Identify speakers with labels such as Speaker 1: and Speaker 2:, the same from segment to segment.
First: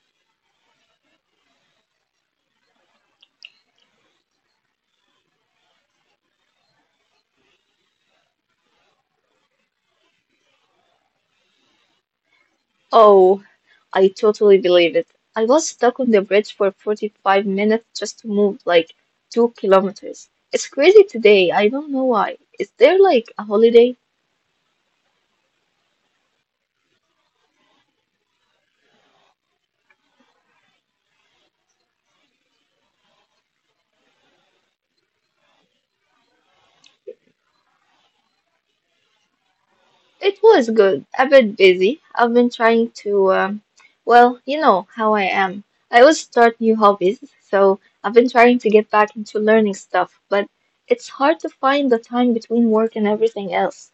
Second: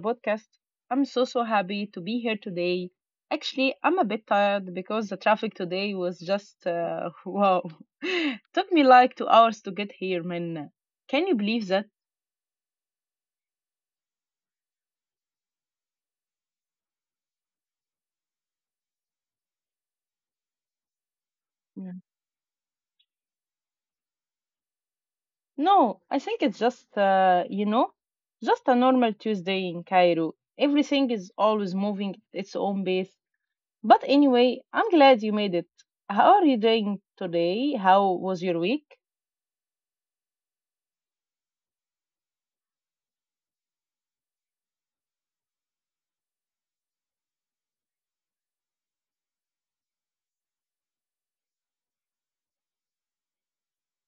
Speaker 1: podcast. I'm so happy to be here today. Actually, I'm a bit tired because the traffic today was just wow. Took me like 2 hours to get here, man. Can you believe that?
Speaker 2: Oh, I totally believe it. I was stuck on the bridge for 45 minutes just to move like 2 kilometers. It's crazy today. I don't
Speaker 1: Yeah.
Speaker 2: know why. Is there like a holiday?
Speaker 1: No, I think it's just just a normal Tuesday in Cairo. Everything is always moving at its own pace. But anyway, I'm glad you made it. How are you doing today? How was your week?
Speaker 2: It was good, a bit busy. I've been trying to, well, you know how I am. I always start new hobbies, so I've been trying to get back into learning stuff, but it's hard to find the time between work and everything else.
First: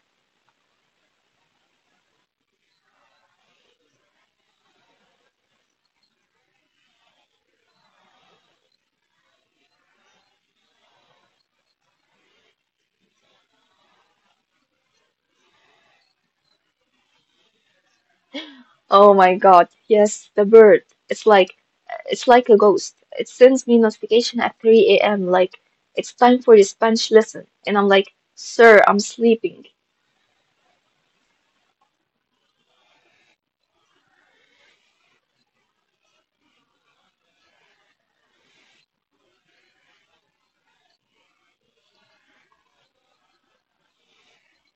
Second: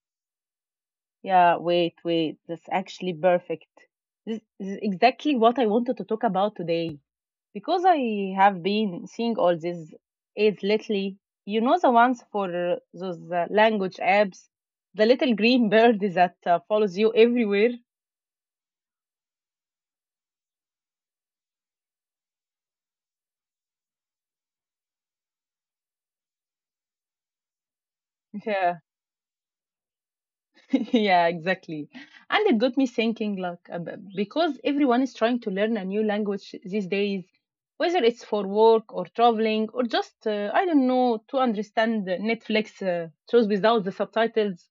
Speaker 1: Yeah, wait. That's actually perfect. This is exactly what I wanted to talk about today. Because I have been seeing all these ads lately. You know the ones for those language apps? The little green bird that follows you everywhere?
Speaker 2: Oh my God, yes, the bird. It's like a ghost. It sends me notification at 3 a.m. like it's time for your Spanish lesson, and I'm like, "Sir,
Speaker 1: Yeah.
Speaker 2: I'm sleeping."
Speaker 1: Yeah, exactly. And it got me thinking, like, because everyone is trying to learn a new language these days, whether it's for work or traveling or just, I don't know, to understand Netflix shows without the subtitles.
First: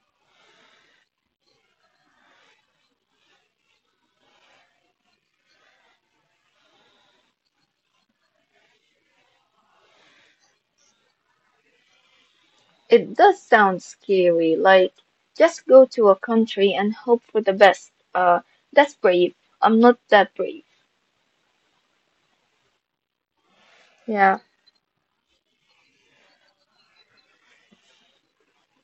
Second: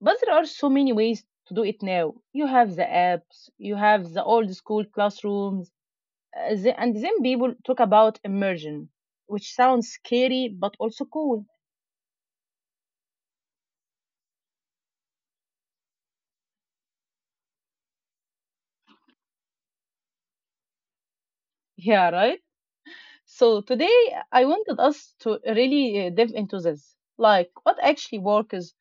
Speaker 1: But there are so many ways to do it now. You have the apps, you have the old school classrooms, and then people talk about immersion, which sounds scary but also cool.
Speaker 2: It does sound scary, like just go to a country and hope for the best. That's brave. I'm not that brave.
Speaker 1: Yeah, right? So today
Speaker 2: Yeah.
Speaker 1: I wanted us to really dive into this. Like, what actually works?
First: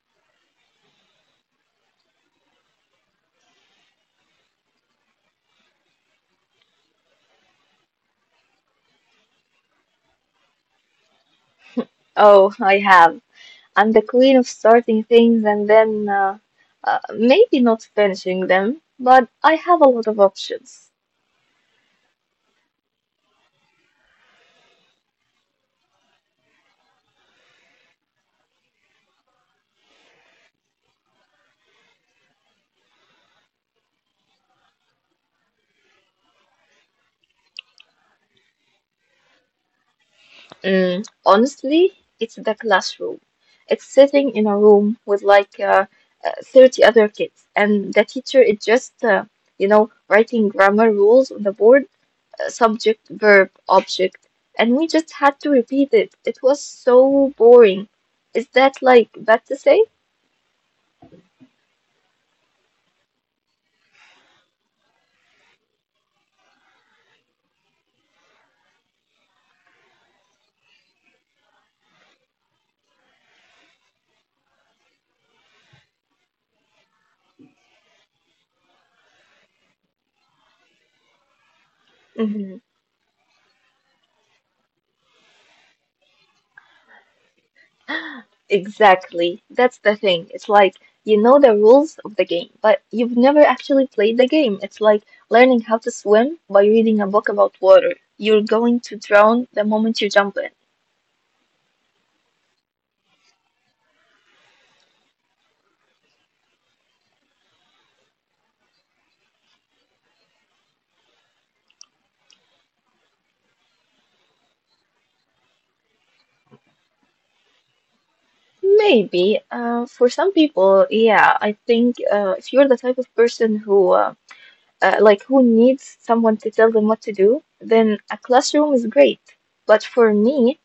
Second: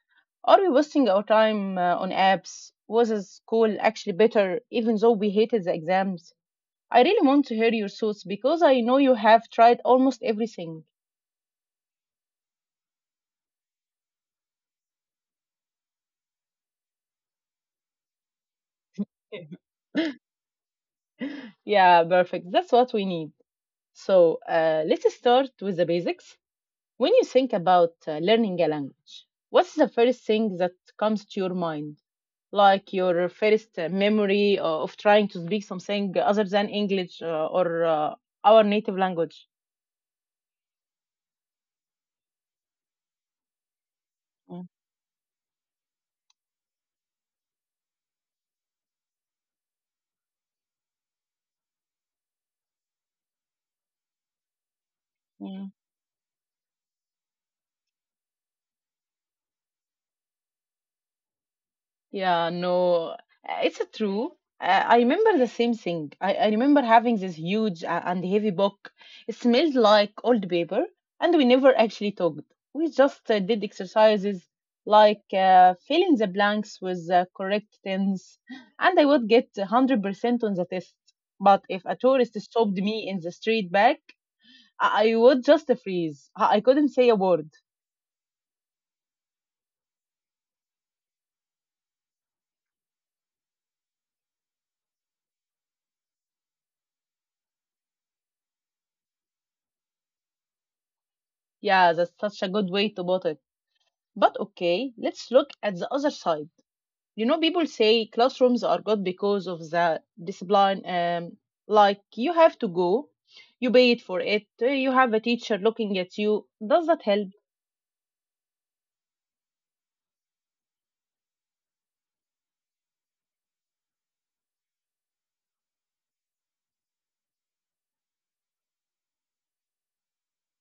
Speaker 1: Are we wasting our time on apps? Was this school actually better, even though we hated the exams? I really want to hear your thoughts because I know you have tried almost everything.
Speaker 2: Oh, I have. I'm the queen of starting things and then maybe not finishing them, but I have a lot of options.
Speaker 1: Yeah, perfect. That's what we need. So let's start with the basics. When you think about learning a language, what's the first thing that comes to your mind? Like your first memory of trying to speak something other than English or our native language?
Speaker 2: Mm, honestly, it's the classroom. It's sitting in a
Speaker 1: Mm,
Speaker 2: room with like 30 other kids, and the teacher is just, you know, writing grammar rules on the board, subject, verb, object, and we just had to
Speaker 1: yeah.
Speaker 2: repeat it. It was so boring. Is that like bad to say?
Speaker 1: Yeah, no, it's a true. I remember the same thing. I remember having this huge and heavy book. It smelled like old paper, and we never actually talked. We just did exercises like fill in the blanks with the correct tense, and I would get 100% on the test. But if a tourist stopped me in the street back, I would just freeze. I couldn't say a word.
Speaker 2: Exactly. That's the thing. It's like you know the rules of the game, but you've never actually played the game. It's like learning how to swim by reading a book about water. You're going to drown the moment you jump in.
Speaker 1: Yeah, that's such a good way to put it. But okay, let's look at the other side. You know, people say classrooms are good because of the discipline, um, like you have to go, you pay it for it, you have a teacher looking at you. Does that help?
Speaker 2: Maybe. For some people, yeah, I think if you're the type of person who like who needs someone to tell them what to do, then a classroom is great. But for me,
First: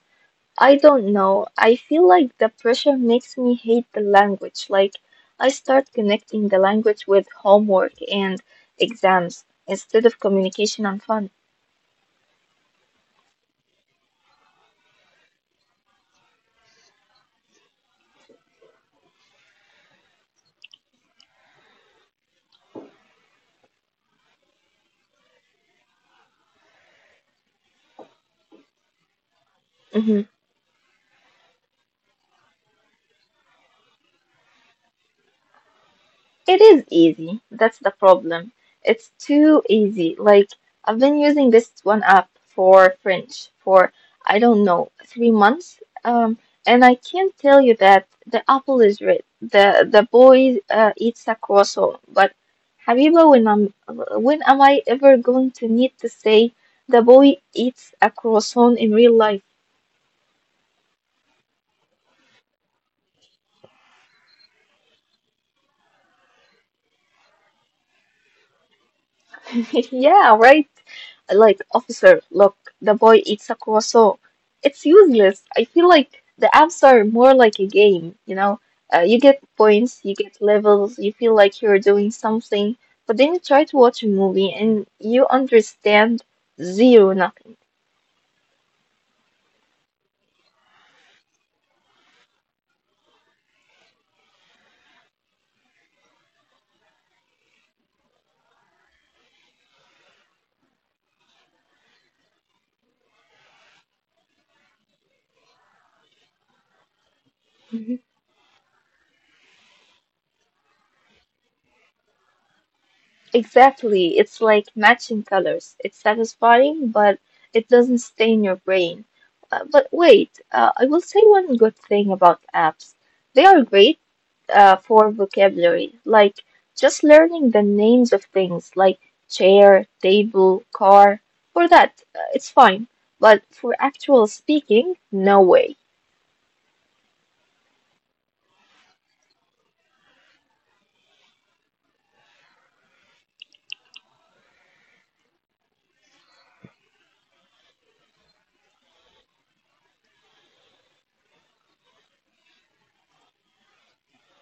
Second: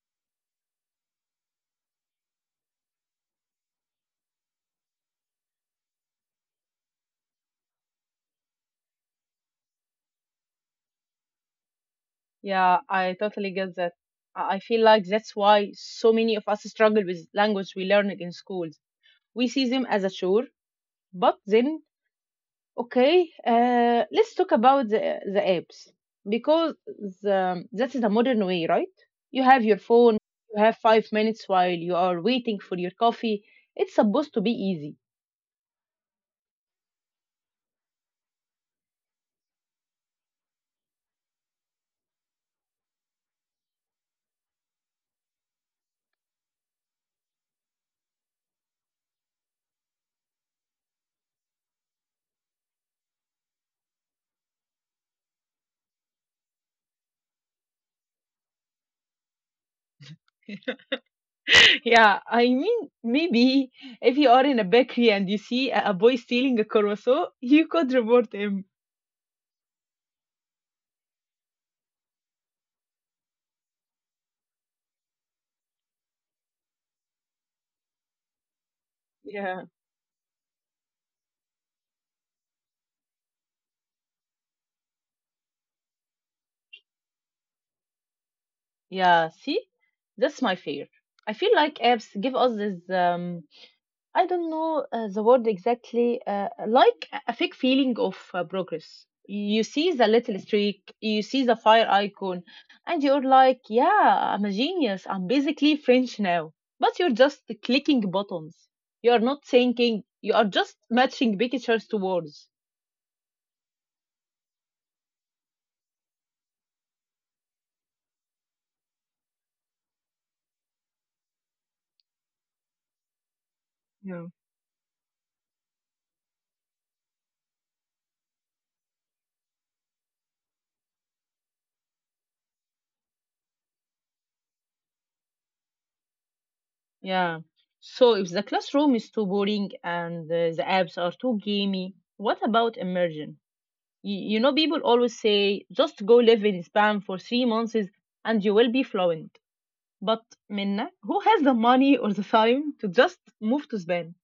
Speaker 2: I don't know. I feel like the pressure makes me hate the language. Like, I start connecting the language with homework and exams instead of communication and fun.
Speaker 1: Yeah, I totally get that. I feel like that's why so many of us struggle with language we learn in schools. We see them as a chore, but then, okay, let's talk about the apps because that is the modern way, right? You have your phone, you have 5 minutes while you are waiting for your coffee. It's supposed to be easy.
Speaker 2: It is easy. That's the problem. It's too easy. Like, I've been using this one app for French for, I don't know, 3 months. And I can tell you that the apple is red. The boy eats a croissant. But Habiba, when am I ever going to need to say the boy eats a croissant in real life?
Speaker 1: Yeah, I mean, maybe if you are in a bakery and you see a boy stealing a croissant, you could report him.
Speaker 2: Yeah, right. Like, officer, look, the boy eats a croissant. It's useless. I feel like the apps are more like a game, you know? You get
Speaker 1: Yeah.
Speaker 2: points, you get levels, you feel like you're doing something, but then you try to watch a movie and you understand zero nothing.
Speaker 1: Yeah, see? That's my fear. I feel like apps give us this, I don't know the word exactly, like a fake feeling of progress. You see the little streak, you see the fire icon, and you're like, yeah, I'm a genius. I'm basically French now. But you're just
Speaker 2: Mhm.
Speaker 1: clicking buttons. You're not thinking, you are just matching pictures to words.
Speaker 2: Exactly. It's like matching colors. It's satisfying, but it doesn't stay in your brain. But wait, I will say one good thing about apps. They are great
Speaker 1: Yeah.
Speaker 2: for vocabulary, like just learning the names of things like chair, table, car. For that, it's fine. But for actual speaking, no way.
Speaker 1: Yeah. So if the classroom is too boring and the apps are too gamey, what about immersion? You know, people always say just go live in Spain for 3 months and you will be fluent. But Minna, who has the money or the time to just move to Spain?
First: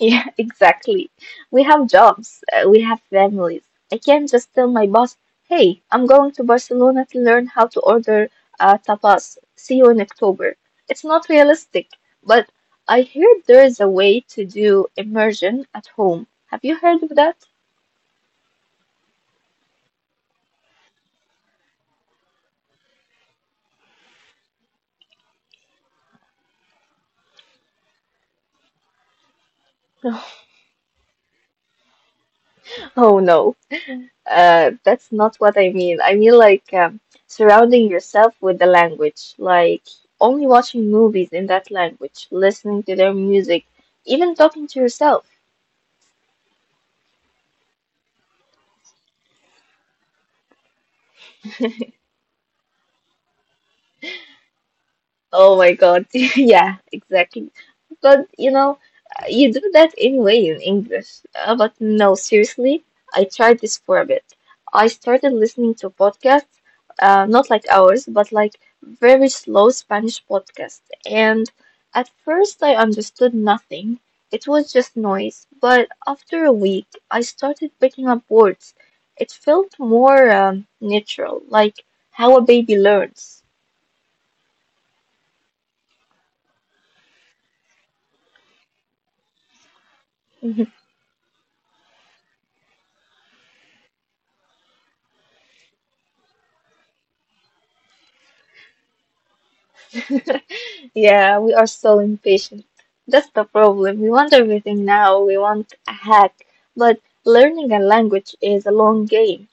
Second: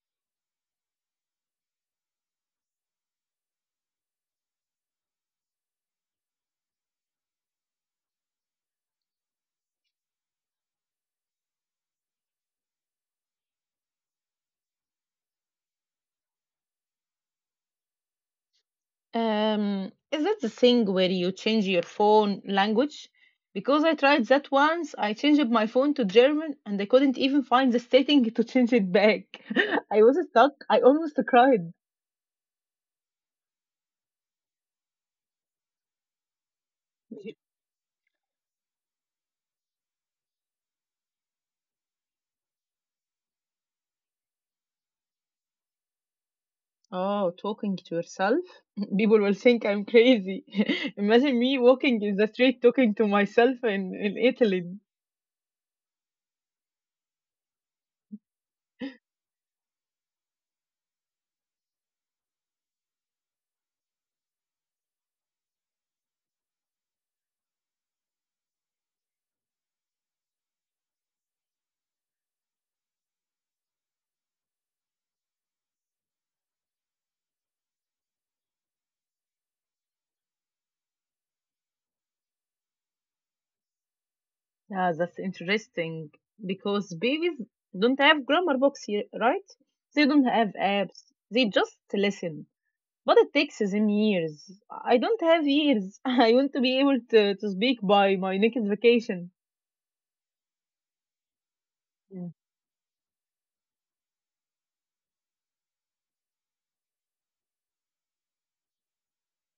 Speaker 2: Yeah, exactly. We have jobs, we have families. I can't just tell my boss, hey, I'm going to Barcelona to learn how to order tapas. See you in October. It's not realistic, but I heard there is a way to do immersion at home. Have you heard of that?
Speaker 1: Is it the thing where you change your phone language? Because I tried that once, I changed my phone to German and I couldn't even find the setting to change it back. I was stuck. I almost cried.
Speaker 2: Oh no, that's not what I mean. I mean like surrounding yourself with the language, like only watching movies in that language, listening to their music, even talking to yourself.
Speaker 1: Oh, talking to yourself? People will think I'm crazy. Imagine me walking in the street talking to myself in Italy.
Speaker 2: Oh my God. Yeah, exactly. But you know, you do that anyway in English. But no, seriously, I tried this for a bit. I started listening to podcasts, not like ours, but like very slow Spanish podcasts. And at first, I understood nothing. It was just noise. But after a week, I started picking up words. It felt more natural, like how a baby learns.
Speaker 1: Yeah, that's interesting because babies don't have grammar books here, right? They don't have apps. They just listen. But it takes them years. I don't have years. I want to be able to speak by my next vacation.
Speaker 2: Yeah, we are so
Speaker 1: Mm.
Speaker 2: impatient. That's the problem. We want everything now. We want a hack. But learning a language is a long game.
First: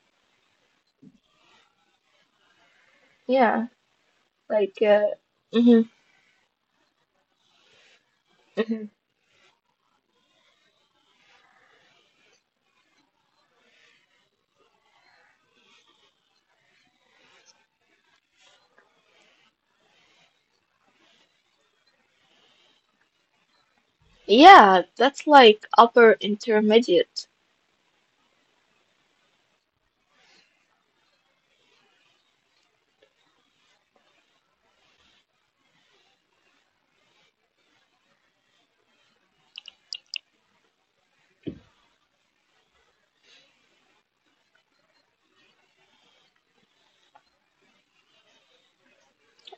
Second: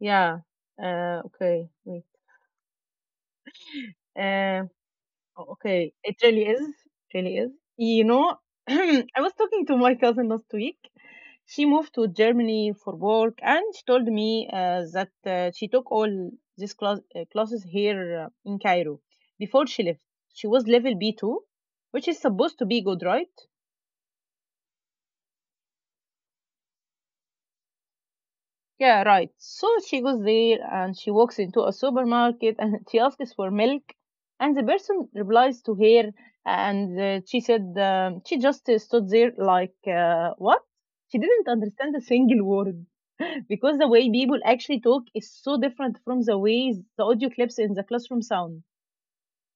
Speaker 1: Yeah. Okay. Wait.
Speaker 2: Yeah,
Speaker 1: Um,
Speaker 2: like, uh,
Speaker 1: Oh,
Speaker 2: hmm
Speaker 1: okay. It really is. It really is. You know,
Speaker 2: hmm
Speaker 1: I was talking to my cousin last week. She moved to Germany for work, and she told me that she took all these classes here in Cairo before she left. She was level B2, which is supposed to be good, right?
Speaker 2: Yeah, that's like upper intermediate.
Speaker 1: Yeah, right. So she goes there and she walks into a supermarket and she asks for milk. And the person replies to her and she said, she just stood there like, what? She didn't understand a single word because the way people actually talk is so different from the ways the audio clips in the classroom sound.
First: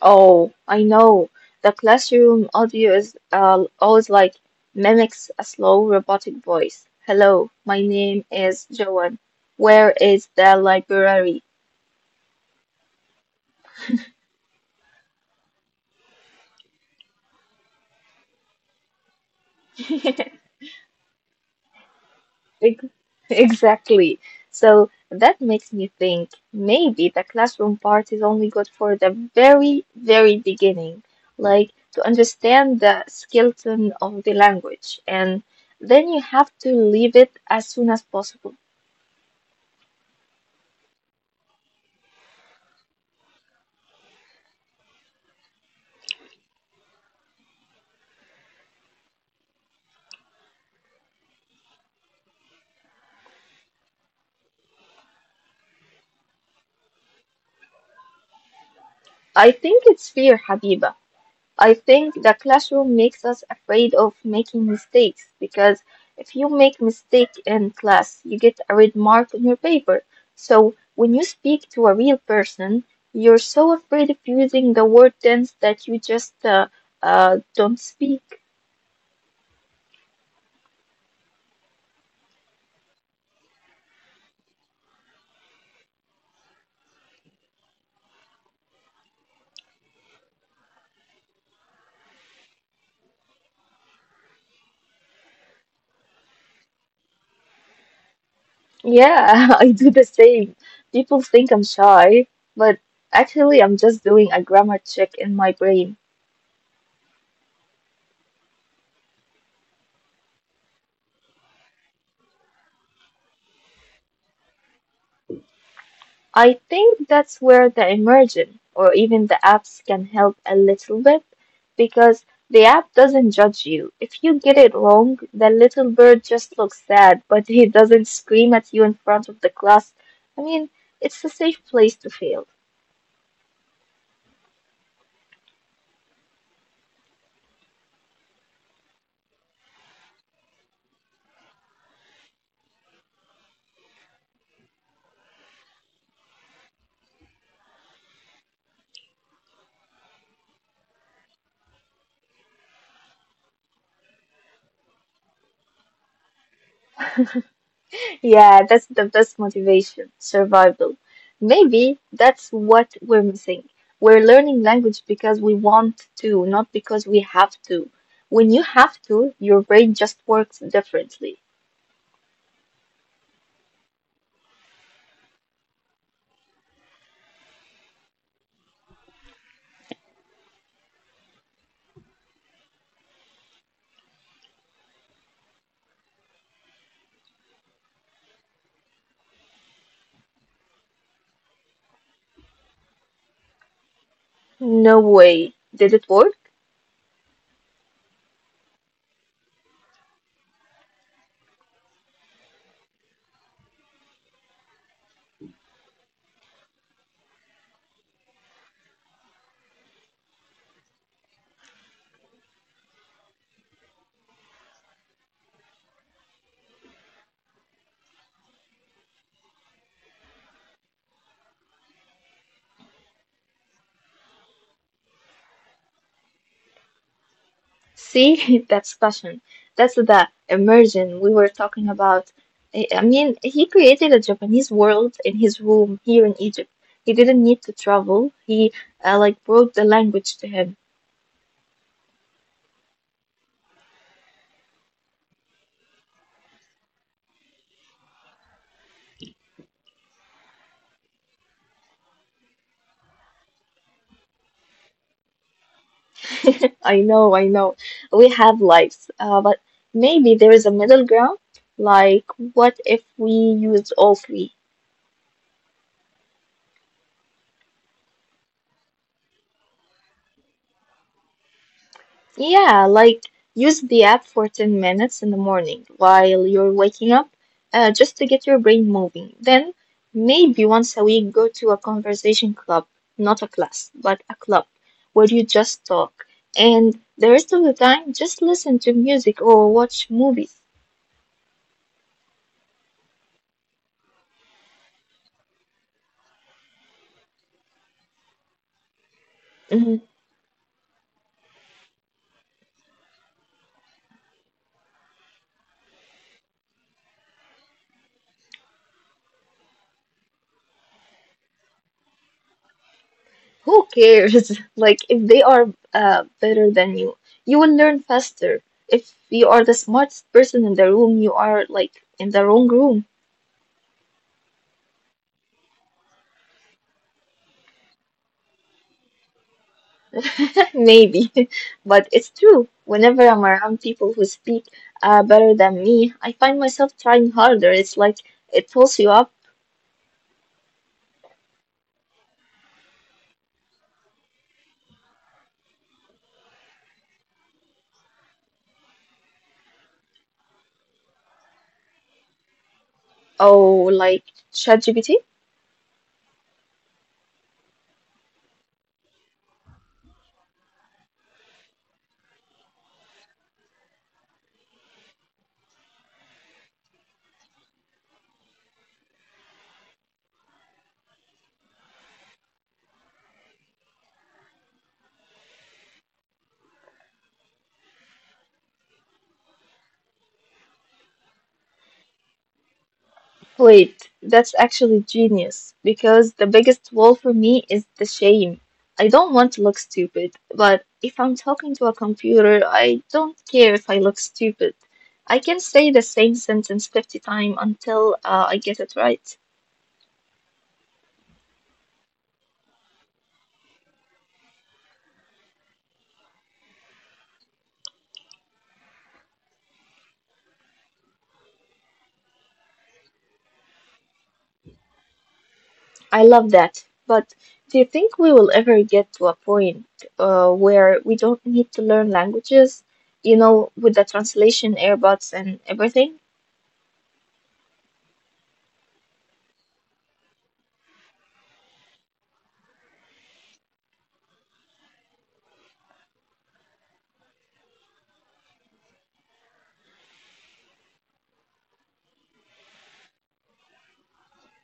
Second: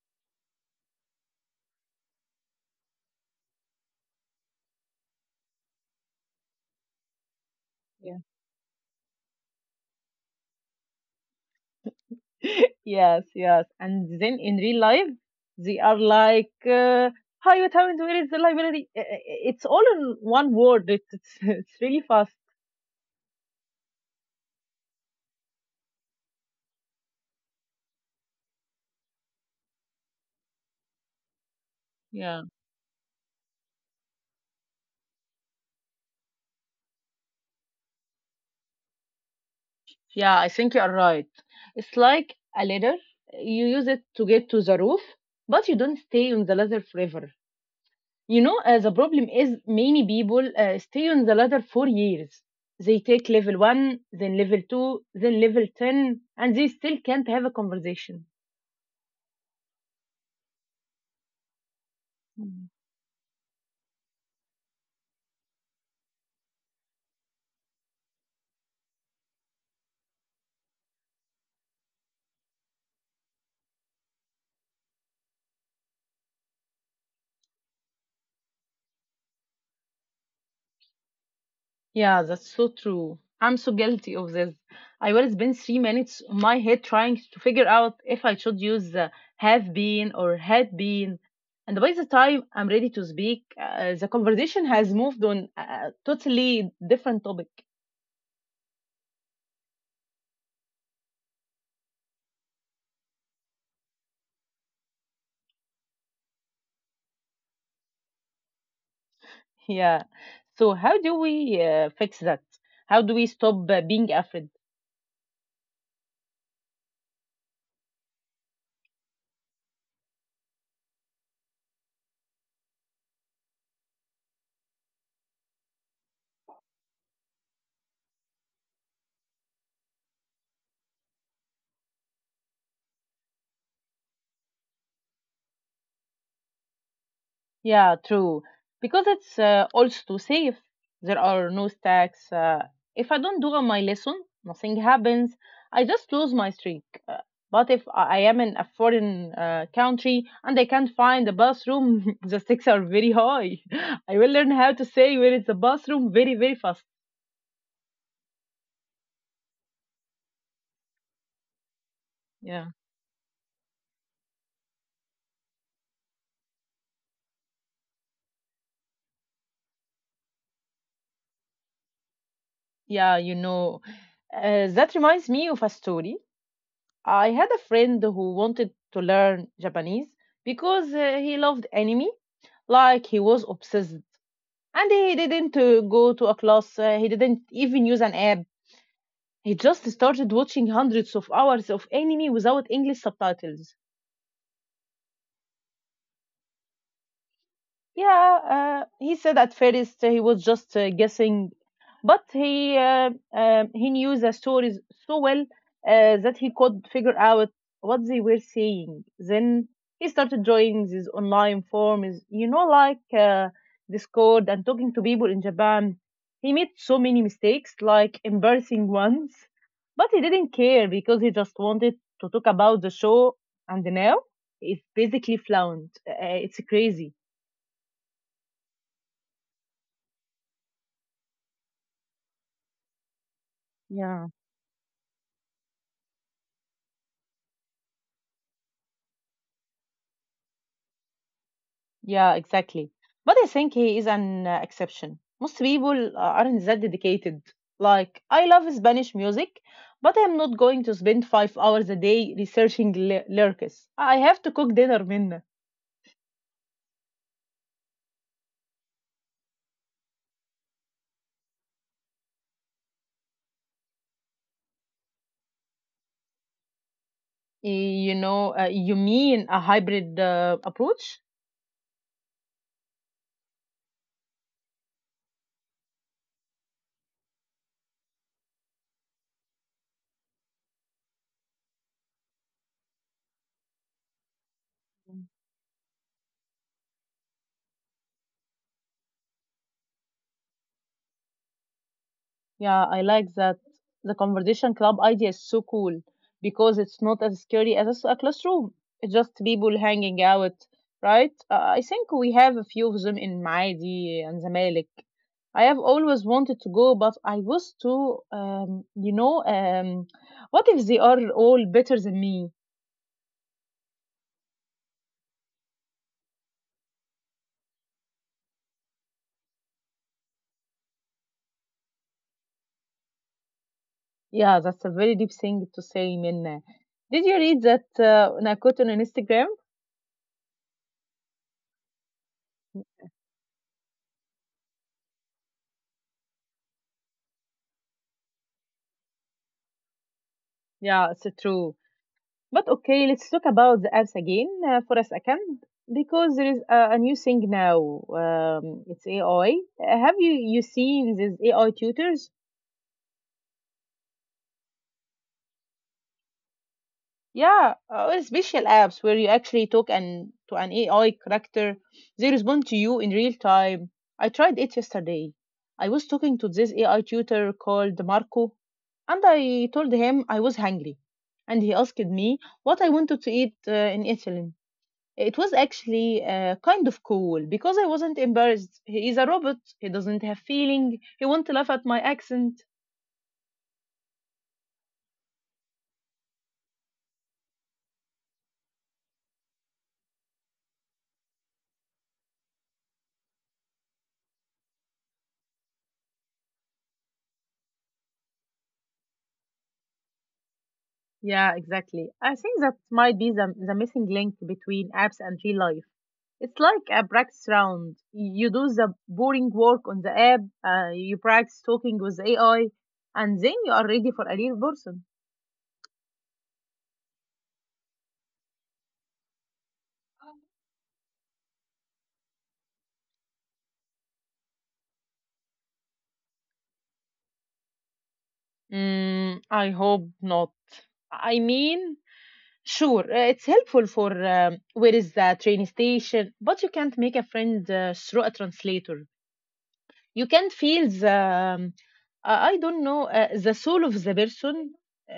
Speaker 2: Oh, I know. The classroom audio is always like mimics a slow robotic voice. Hello, my name is Joan. Where is the library?
Speaker 1: Yes, yes. And then in real life, they are like, hi, what happened? Where is the library? It's all in one word. It's really fast.
Speaker 2: Ex- Exactly. So that makes me think maybe the classroom part is only good for the very, very beginning, like to
Speaker 1: Yeah.
Speaker 2: understand the skeleton of the language, and then you have to leave it as soon as possible.
Speaker 1: Yeah, I think you are right. It's like a ladder. You use it to get to the roof, but you don't stay on the ladder forever. You know, the problem is many people stay on the ladder for years. They take level one, then level two, then level 10, and they still can't have a conversation.
Speaker 2: I think it's fair, Habiba. I think the classroom makes us afraid of making mistakes because if you make mistake in class, you get a red mark on your paper. So when you speak to a real person, you're so afraid of using the word tense that you just don't speak.
Speaker 1: Yeah, that's so true. I'm so guilty of this. I will spend 3 minutes on my head trying to figure out if I should use the have been or had been. And by the time I'm ready to speak, the conversation has moved on a totally different topic.
Speaker 2: Yeah, I do the same. People think I'm shy, but actually I'm just doing a grammar check in my brain.
Speaker 1: Yeah. So, how do we fix that? How do we stop being afraid?
Speaker 2: I think that's where the emergent or even the apps can help a little bit because the app doesn't judge you. If you get it wrong, the little bird just looks sad, but he doesn't scream at you in front of the class. I mean, it's a safe place to fail.
Speaker 1: Yeah, true. Because it's also too safe. There are no stacks. If I don't do my lesson, nothing happens. I just lose my streak. But if I am in a foreign country and I can't find a bathroom, the stakes are very high. I will learn how to say where is the bathroom very, very fast.
Speaker 2: Yeah, that's the best motivation, survival. Maybe
Speaker 1: Yeah.
Speaker 2: that's what we're missing. We're learning language because we want to, not because we have to. When you have to, your brain just works differently.
Speaker 1: Yeah, you know. That reminds me of a story. I had a friend who wanted to learn Japanese because he loved anime, like he was obsessed. And he didn't go to a class, he didn't even use an app. He just started watching hundreds of hours of anime without English subtitles.
Speaker 2: No way. Did it work?
Speaker 1: Yeah, he said at first he was just guessing, but he knew the stories so well that he could figure out what they were saying. Then he started joining these online forums, you know, like Discord, and talking to people in Japan. He made so many mistakes, like embarrassing ones, but he didn't care because he just wanted to talk about the show. And now it's basically fluent. It's crazy.
Speaker 2: See, that's passion. That's the immersion we were talking about. I mean, he
Speaker 1: Yeah.
Speaker 2: created a Japanese world in his room here in Egypt. He didn't need to travel. He like brought the language to him.
Speaker 1: Yeah, exactly. But I think he is an exception. Most people aren't that dedicated. Like, I love Spanish music, but I'm not going to spend 5 hours a day researching lyrics. I have to cook dinner, Minna.
Speaker 2: I know, I know. We have lives, but maybe there is a middle ground. Like, what if we use all three?
Speaker 1: Eh, you know, you mean a hybrid approach?
Speaker 2: Yeah, like use the app for 10 minutes in the morning while you're waking up, just to get your brain moving. Then maybe once a week go to a conversation club, not a class, but a club where you just talk. And the rest of the time, just listen to music or watch movies.
Speaker 1: Yeah, I like that. The conversation club idea is so cool because it's not as scary as a classroom. It's just people
Speaker 2: Mhm.
Speaker 1: hanging out, right? I think we have a few of them in Maidi and Zamalek. I have always wanted to go, but I was um, you know, um, what if they are all better than me?
Speaker 2: Who cares? Like, if they are better than you, you will learn faster. If you are the smartest person in the room, you are like in the wrong room.
Speaker 1: Yeah, that's a very deep thing to say, Minna. Did you read that Nakoto on Instagram?
Speaker 2: Maybe, but it's true. Whenever I'm around people who speak better than me, I find myself trying harder. It's like it pulls you up.
Speaker 1: Yeah, it's true. But okay, let's talk about the apps again for a second because there is a new thing now. It's AI. Have you seen these AI tutors?
Speaker 2: Oh, like ChatGPT?
Speaker 1: Yeah, or special apps where you actually talk and to an AI character, they respond to you in real time. I tried it yesterday. I was talking to this AI tutor called Marco, and I told him I was hungry, and he asked me what I wanted to eat in Italy. It was actually kind of cool because I wasn't embarrassed. He is a robot. He doesn't have feeling. He won't laugh at my accent.
Speaker 2: Wait, that's actually genius because the biggest wall for me is the shame. I don't want to look stupid, but if I'm talking to a computer, I don't care if I look stupid. I can say the same sentence 50 times until I get it right.
Speaker 1: Yeah, exactly. I think that might be the missing link between apps and real life. It's like a practice round. You do the boring work on the app, you practice talking with the AI, and then you are ready for a real person.
Speaker 2: I love that. But do you think we will ever get to a point where we don't need to learn languages, you know, with the translation, AirBots, and everything?
Speaker 1: Mm, I hope not. I mean, Sure, it's helpful for where is the train station, but you can't make a friend through a translator. You can't feel the, I don't know, the soul of the person.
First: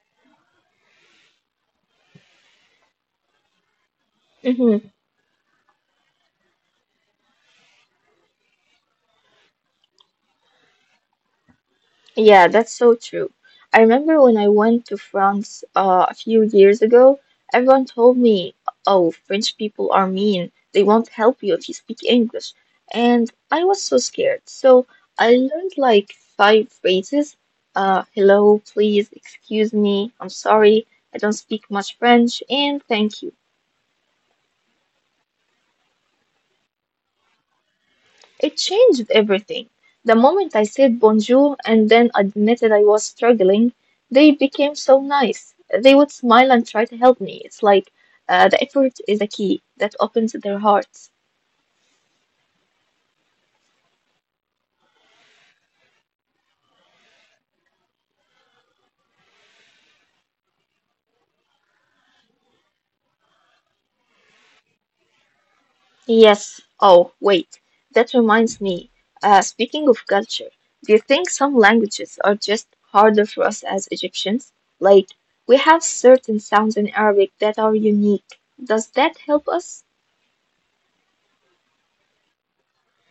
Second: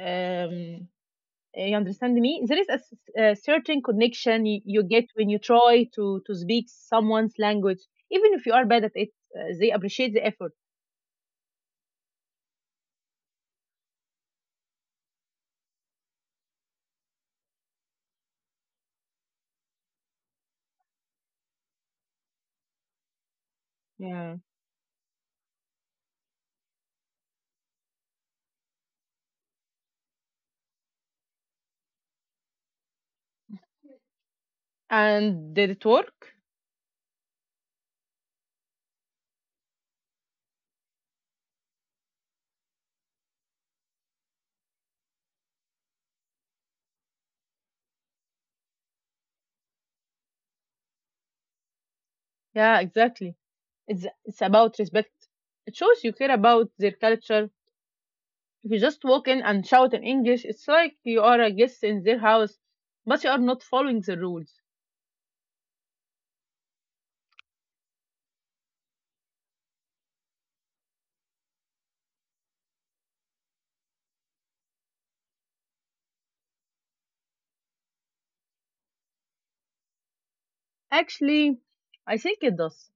Speaker 1: Um, you understand me? There is a, a certain connection you get when you try to speak someone's language, even if you are bad at it. They appreciate the effort.
Speaker 2: Yeah, that's so true. I remember when I went to France a few years ago, everyone told me, oh, French people are mean. They won't help you if you speak English. And I was so
Speaker 1: Yeah.
Speaker 2: scared. So I learned like 5 phrases. Hello, please, excuse me, I'm sorry, I don't speak much French, and thank you.
Speaker 1: And did it work?
Speaker 2: It changed everything. The moment I said bonjour and then admitted I was struggling, they became so nice. They would smile and try to help me. It's like the effort is a key that opens their hearts.
Speaker 1: Yeah, exactly. It's about respect. It shows you care about their culture. If you just walk in and shout in English, it's like you are a guest in their house, but you are not following the rules.
Speaker 2: Yes, oh, wait, that reminds me. Speaking of culture, do you think some languages are just harder for us as Egyptians? Like, we have certain sounds in Arabic that are unique. Does that help us?
Speaker 1: Actually, I think it does.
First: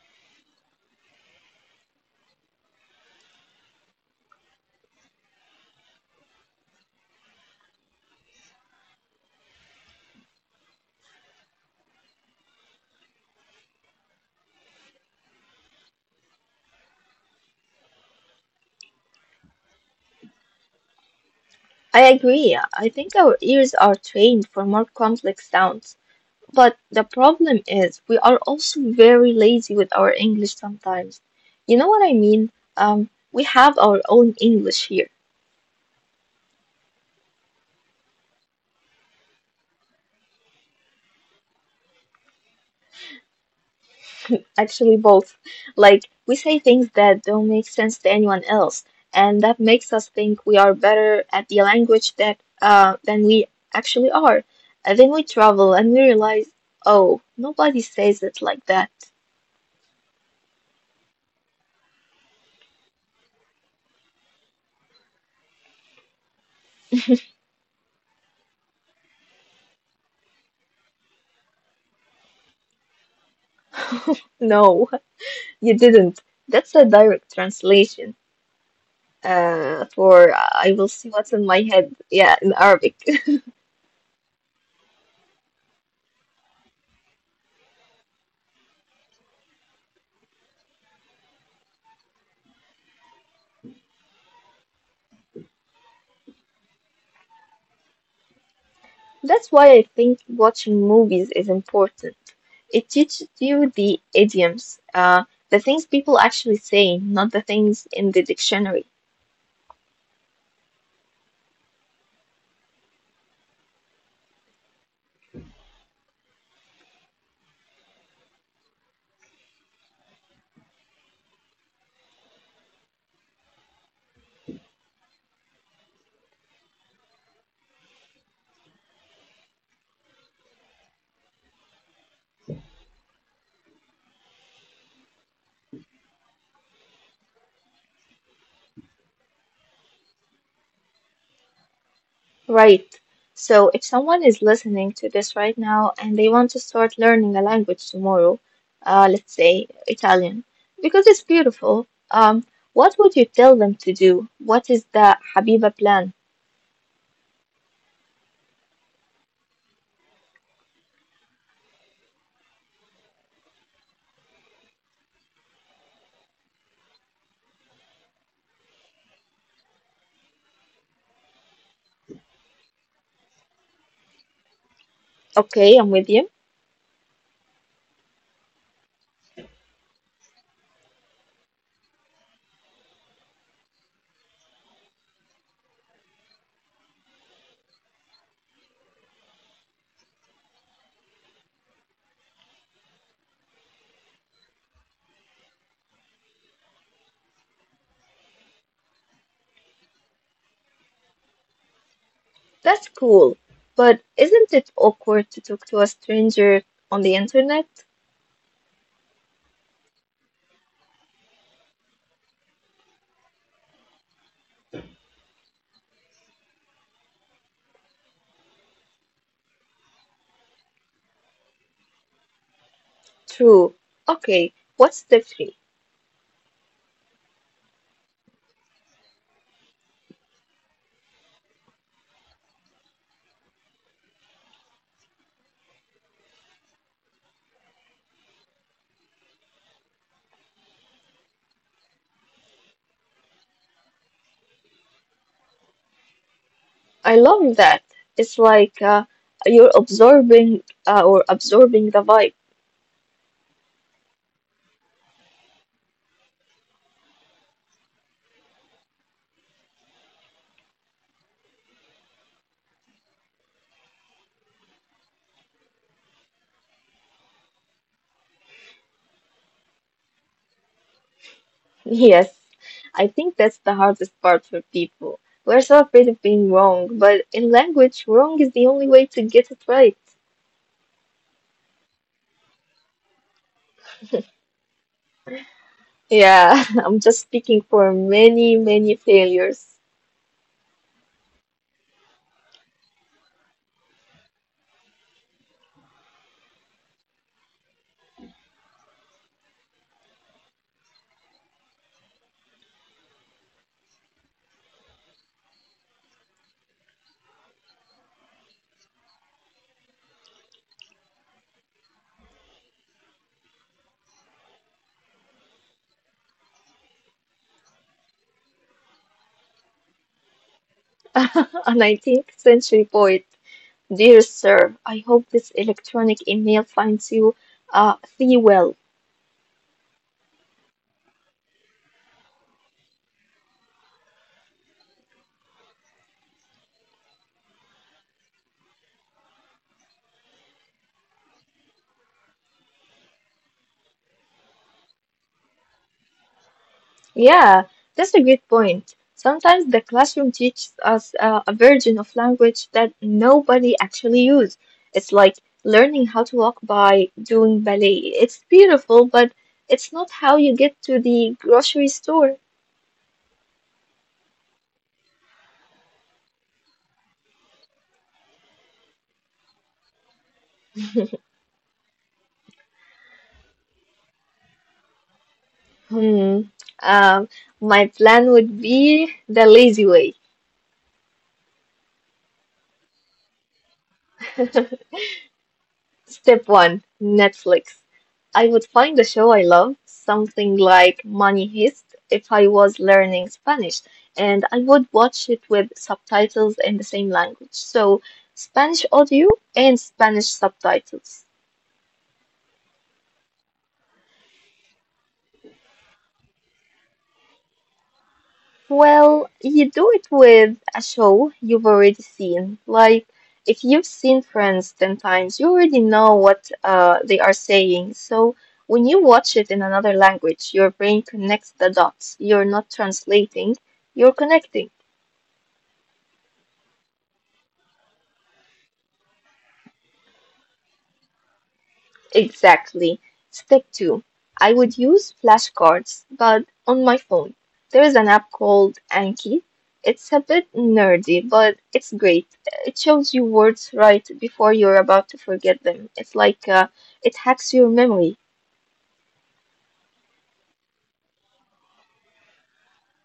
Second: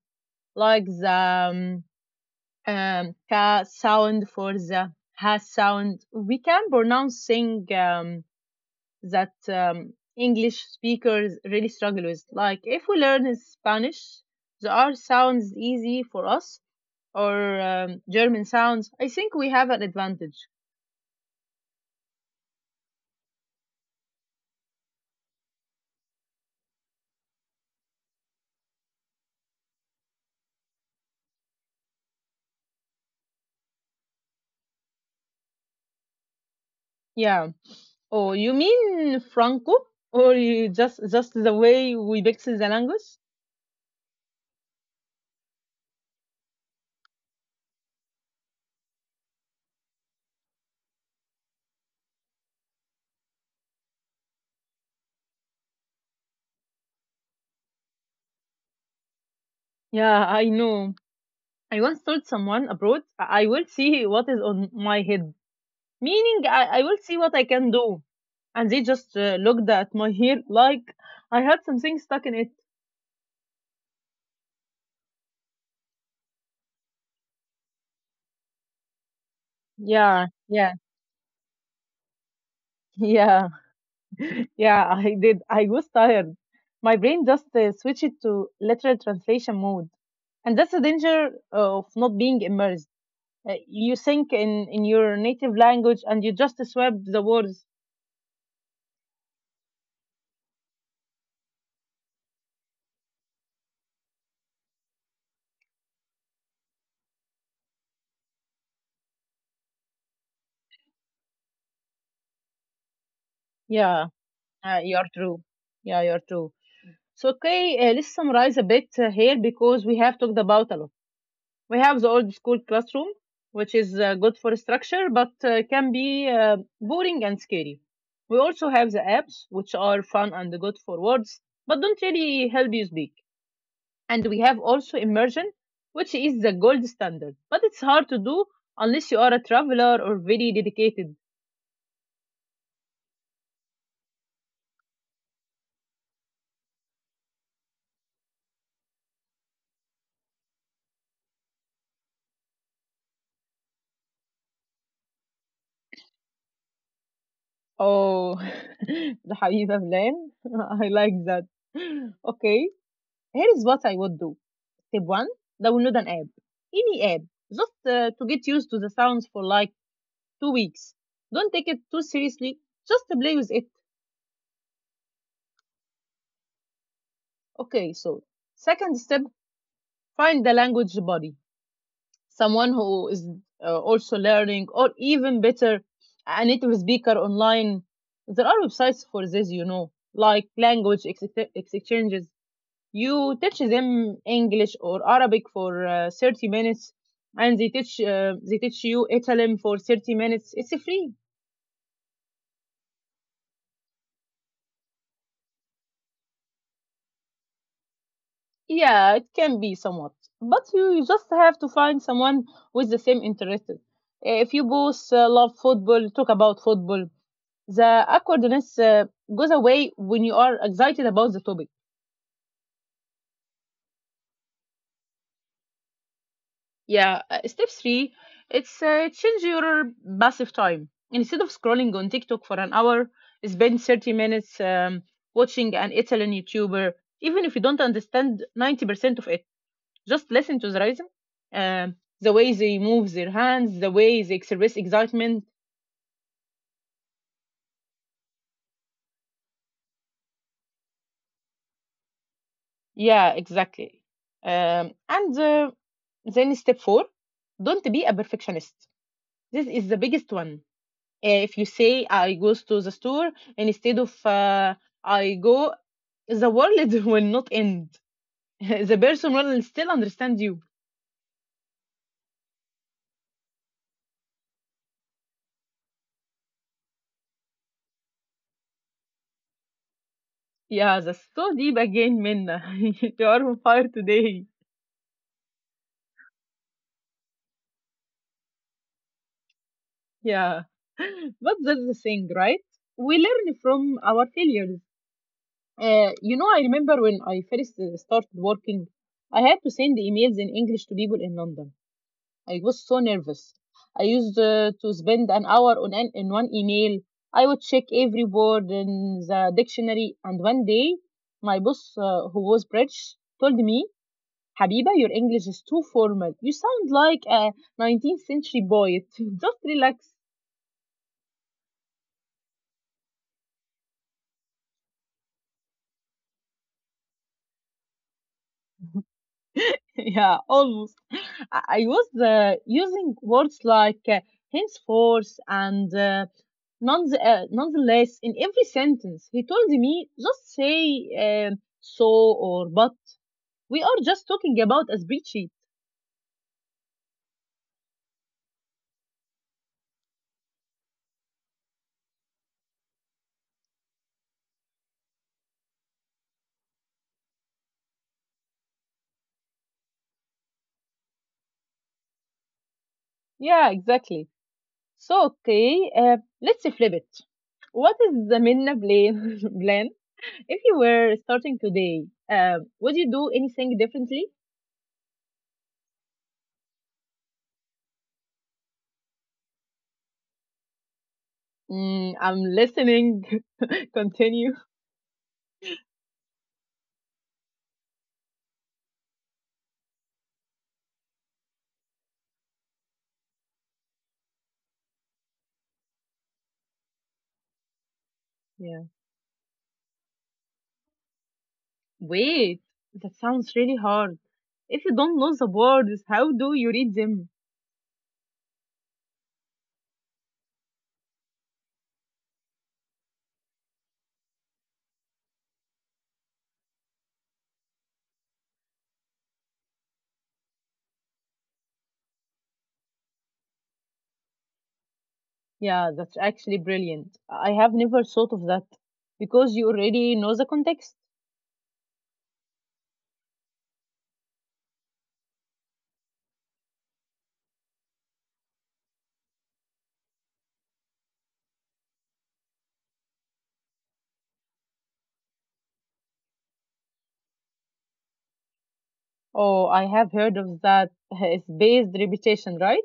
Speaker 1: Like the ka sound for the ha sound, we can pronounce things that English speakers really struggle with. Like if we learn Spanish, the R sounds easy for us, or German sounds. I think we have an advantage.
Speaker 2: I agree. I think our ears are trained for more complex sounds. But the problem is, we are also very lazy with our English sometimes. You know what I mean? We have our own English here.
Speaker 1: Yeah. Oh, you mean Franco? Or you just the way we mix the language?
Speaker 2: Actually, both. Like, we say things that don't make sense to anyone else, and that makes us think we are better at the language that than we actually are. And then we travel and we realize, oh, nobody says it like that.
Speaker 1: Yeah, I know. I once told someone abroad, I will see what is on my head, meaning I will see what I can do. And they just looked at my hair like I had something stuck in it.
Speaker 2: No. You didn't. That's a direct translation. For
Speaker 1: Yeah,
Speaker 2: I will
Speaker 1: yeah,
Speaker 2: see what's in my head. Yeah, in Arabic.
Speaker 1: yeah, yeah, I did. I was tired. My brain just switched to literal translation mode. And that's the danger of not being immersed. You think in your native language and you just swap the words
Speaker 2: That's why I think watching movies is important. It teaches you the idioms, the things people actually say, not the things in the dictionary.
Speaker 1: yeah you are true. Yeah, you are true. So okay, let's summarize a bit here because we have talked about a lot. We have the old school classroom, which is good for structure but can be boring and scary. We also have the apps, which are fun and good for words but don't really help you speak. And we have also immersion, which is the gold standard, but it's hard to do unless you are a traveler or very dedicated.
Speaker 2: Right. So, if someone is listening to this right now and they want to start learning a language tomorrow, let's say Italian, because it's beautiful, um, what would you tell them to do? What is the Habiba plan?
Speaker 1: Oh, the حبيبة فلان. I like that. Okay, here is what I would do. Step one, download an app, any app, just to get used to the sounds for like two weeks. Don't take it too seriously, just to play with it.
Speaker 2: Okay, I'm with you.
Speaker 1: Okay, so second step, find the language body, someone who is also learning, or even better, a native speaker online. There are websites for this, you know, like exchanges. You teach them English or Arabic for 30 minutes, and they teach you Italian for 30 minutes. It's free.
Speaker 2: That's cool. But isn't it awkward to talk to a stranger on the internet?
Speaker 1: Yeah, it can be somewhat, but you just have to find someone with the same interest. If you both love football, talk about football. The awkwardness goes away when you are excited about the topic.
Speaker 2: True. Okay, what's the three?
Speaker 1: Yeah. Step three, it's change your passive time. Instead of scrolling on TikTok for an hour, spend 30 minutes watching an Italian YouTuber. Even if you don't understand 90% of it, just listen to the rhythm, um, the way they move their hands, the way they express excitement.
Speaker 2: I love that. It's like you're absorbing or absorbing the vibe.
Speaker 1: Yeah, exactly. And Then step four, don't be a perfectionist. This is the biggest one. If you say I goes to the store instead of I go, the world will not end. The person will still understand you.
Speaker 2: Yes, I think that's the hardest part for people. We're so afraid of being wrong, but in language, wrong is the only way to get it right.
Speaker 1: Yeah, that's so deep again, Minna. You are on fire today.
Speaker 2: Yeah, I'm just speaking for many, many failures.
Speaker 1: Yeah, but that's the thing, right? We learn from our failures. You know, I remember when I first started working, I had to send emails in English to people in London. I was so nervous. I used to spend an hour on in one email. I would check every word in the dictionary. And one day, my boss, who was British, told me, Habiba, your English is too formal. You sound like a 19th century poet. Just relax.
Speaker 2: A 19th century poet. Dear sir, I hope this electronic email finds you thee well.
Speaker 1: Yeah, almost. I was using words like henceforth and none, nonetheless in every sentence. He told me just say um, so or but. We are just talking about a spreadsheet.
Speaker 2: Yeah, that's a great point. Sometimes the classroom teaches us a version of language that nobody actually uses. It's like learning how to walk by doing ballet. It's beautiful, but it's not how you get to the grocery store.
Speaker 1: Yeah, exactly. So, okay, let's flip it. What is the Minna plan? Plan? If you were starting today, would you do anything differently?
Speaker 2: Hmm. Um, my plan would be the lazy way.
Speaker 1: Mm, I'm listening. Continue.
Speaker 2: Step one, Netflix. I would find a show I love, something like Money Heist if I was learning Spanish, and I would watch it with subtitles in the same language. So, Spanish audio and Spanish subtitles.
Speaker 1: Wait, that sounds really hard. If you don't know the words, how do you read them?
Speaker 2: Well, you do it with a show you've already seen. Like, if you've seen Friends 10 times, you already know what they are saying. So, when you watch it in another language, your brain connects the dots. You're not translating, you're connecting.
Speaker 1: Yeah, that's actually brilliant. I have never thought of that because you already know the context.
Speaker 2: Exactly. Step two, I would use flashcards, but on my phone. There is an app called Anki. It's a bit nerdy, but it's great. It shows you words right before you're about to forget them. It's like it hacks your memory.
Speaker 1: Oh, I have heard of that. It's based reputation, right?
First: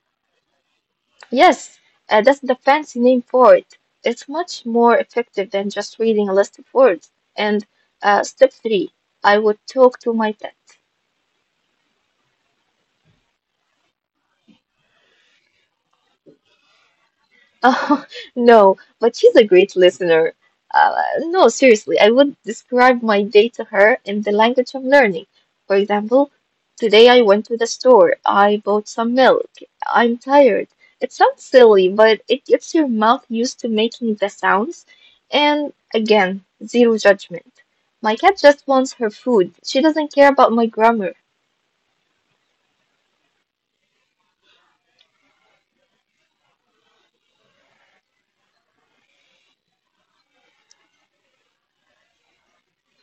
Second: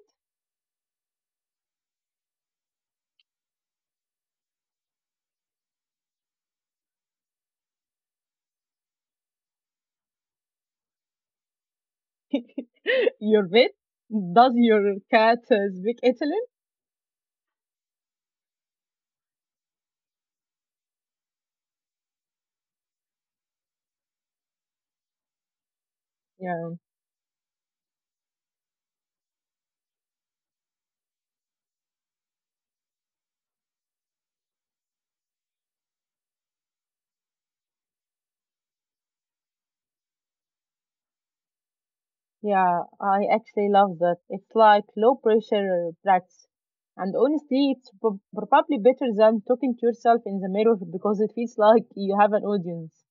Speaker 2: Yes, that's the fancy name for it. It's much more effective than just reading a list of words. And step three, I would talk to my pet.
Speaker 1: Your vet? Does your cat speak Italian?
Speaker 2: Oh, no, but she's a great listener. No, seriously, I would describe my day to her in the language of learning. For example,
Speaker 1: Yeah.
Speaker 2: today I went to the store, I bought some milk, I'm tired. It sounds silly, but it gets your mouth used to making the sounds. And again, zero judgment. My cat just wants her food. She doesn't care about my grammar.
Speaker 1: Yeah, I actually love that. It's like low pressure practice. And honestly, probably better than talking to yourself in the mirror because it feels like you have an audience.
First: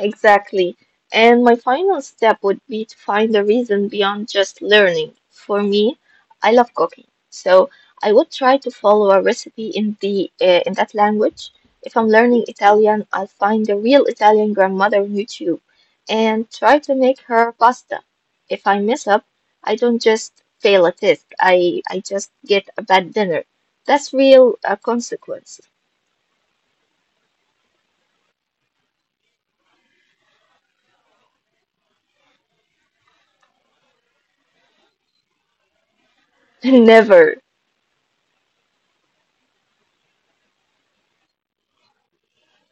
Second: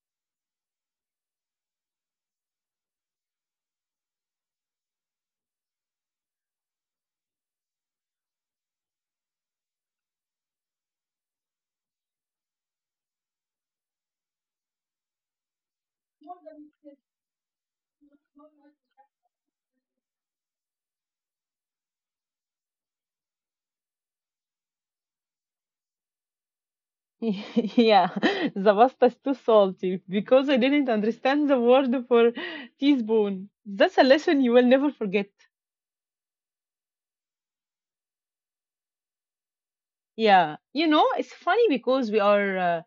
Speaker 2: Exactly. And my final step would be to find a reason beyond just learning. For me, I love cooking. So I would try to follow a recipe in the in that language. If I'm learning Italian, I'll find a real Italian grandmother on YouTube and try to make her pasta. If I mess up, I don't just fail a test. I just get a bad dinner. That's real consequence.
Speaker 1: Yeah, the pasta is too salty because I didn't understand the word for teaspoon. That's a lesson you will never forget.
Speaker 2: Never.
Speaker 1: Yeah, you know, it's funny because we are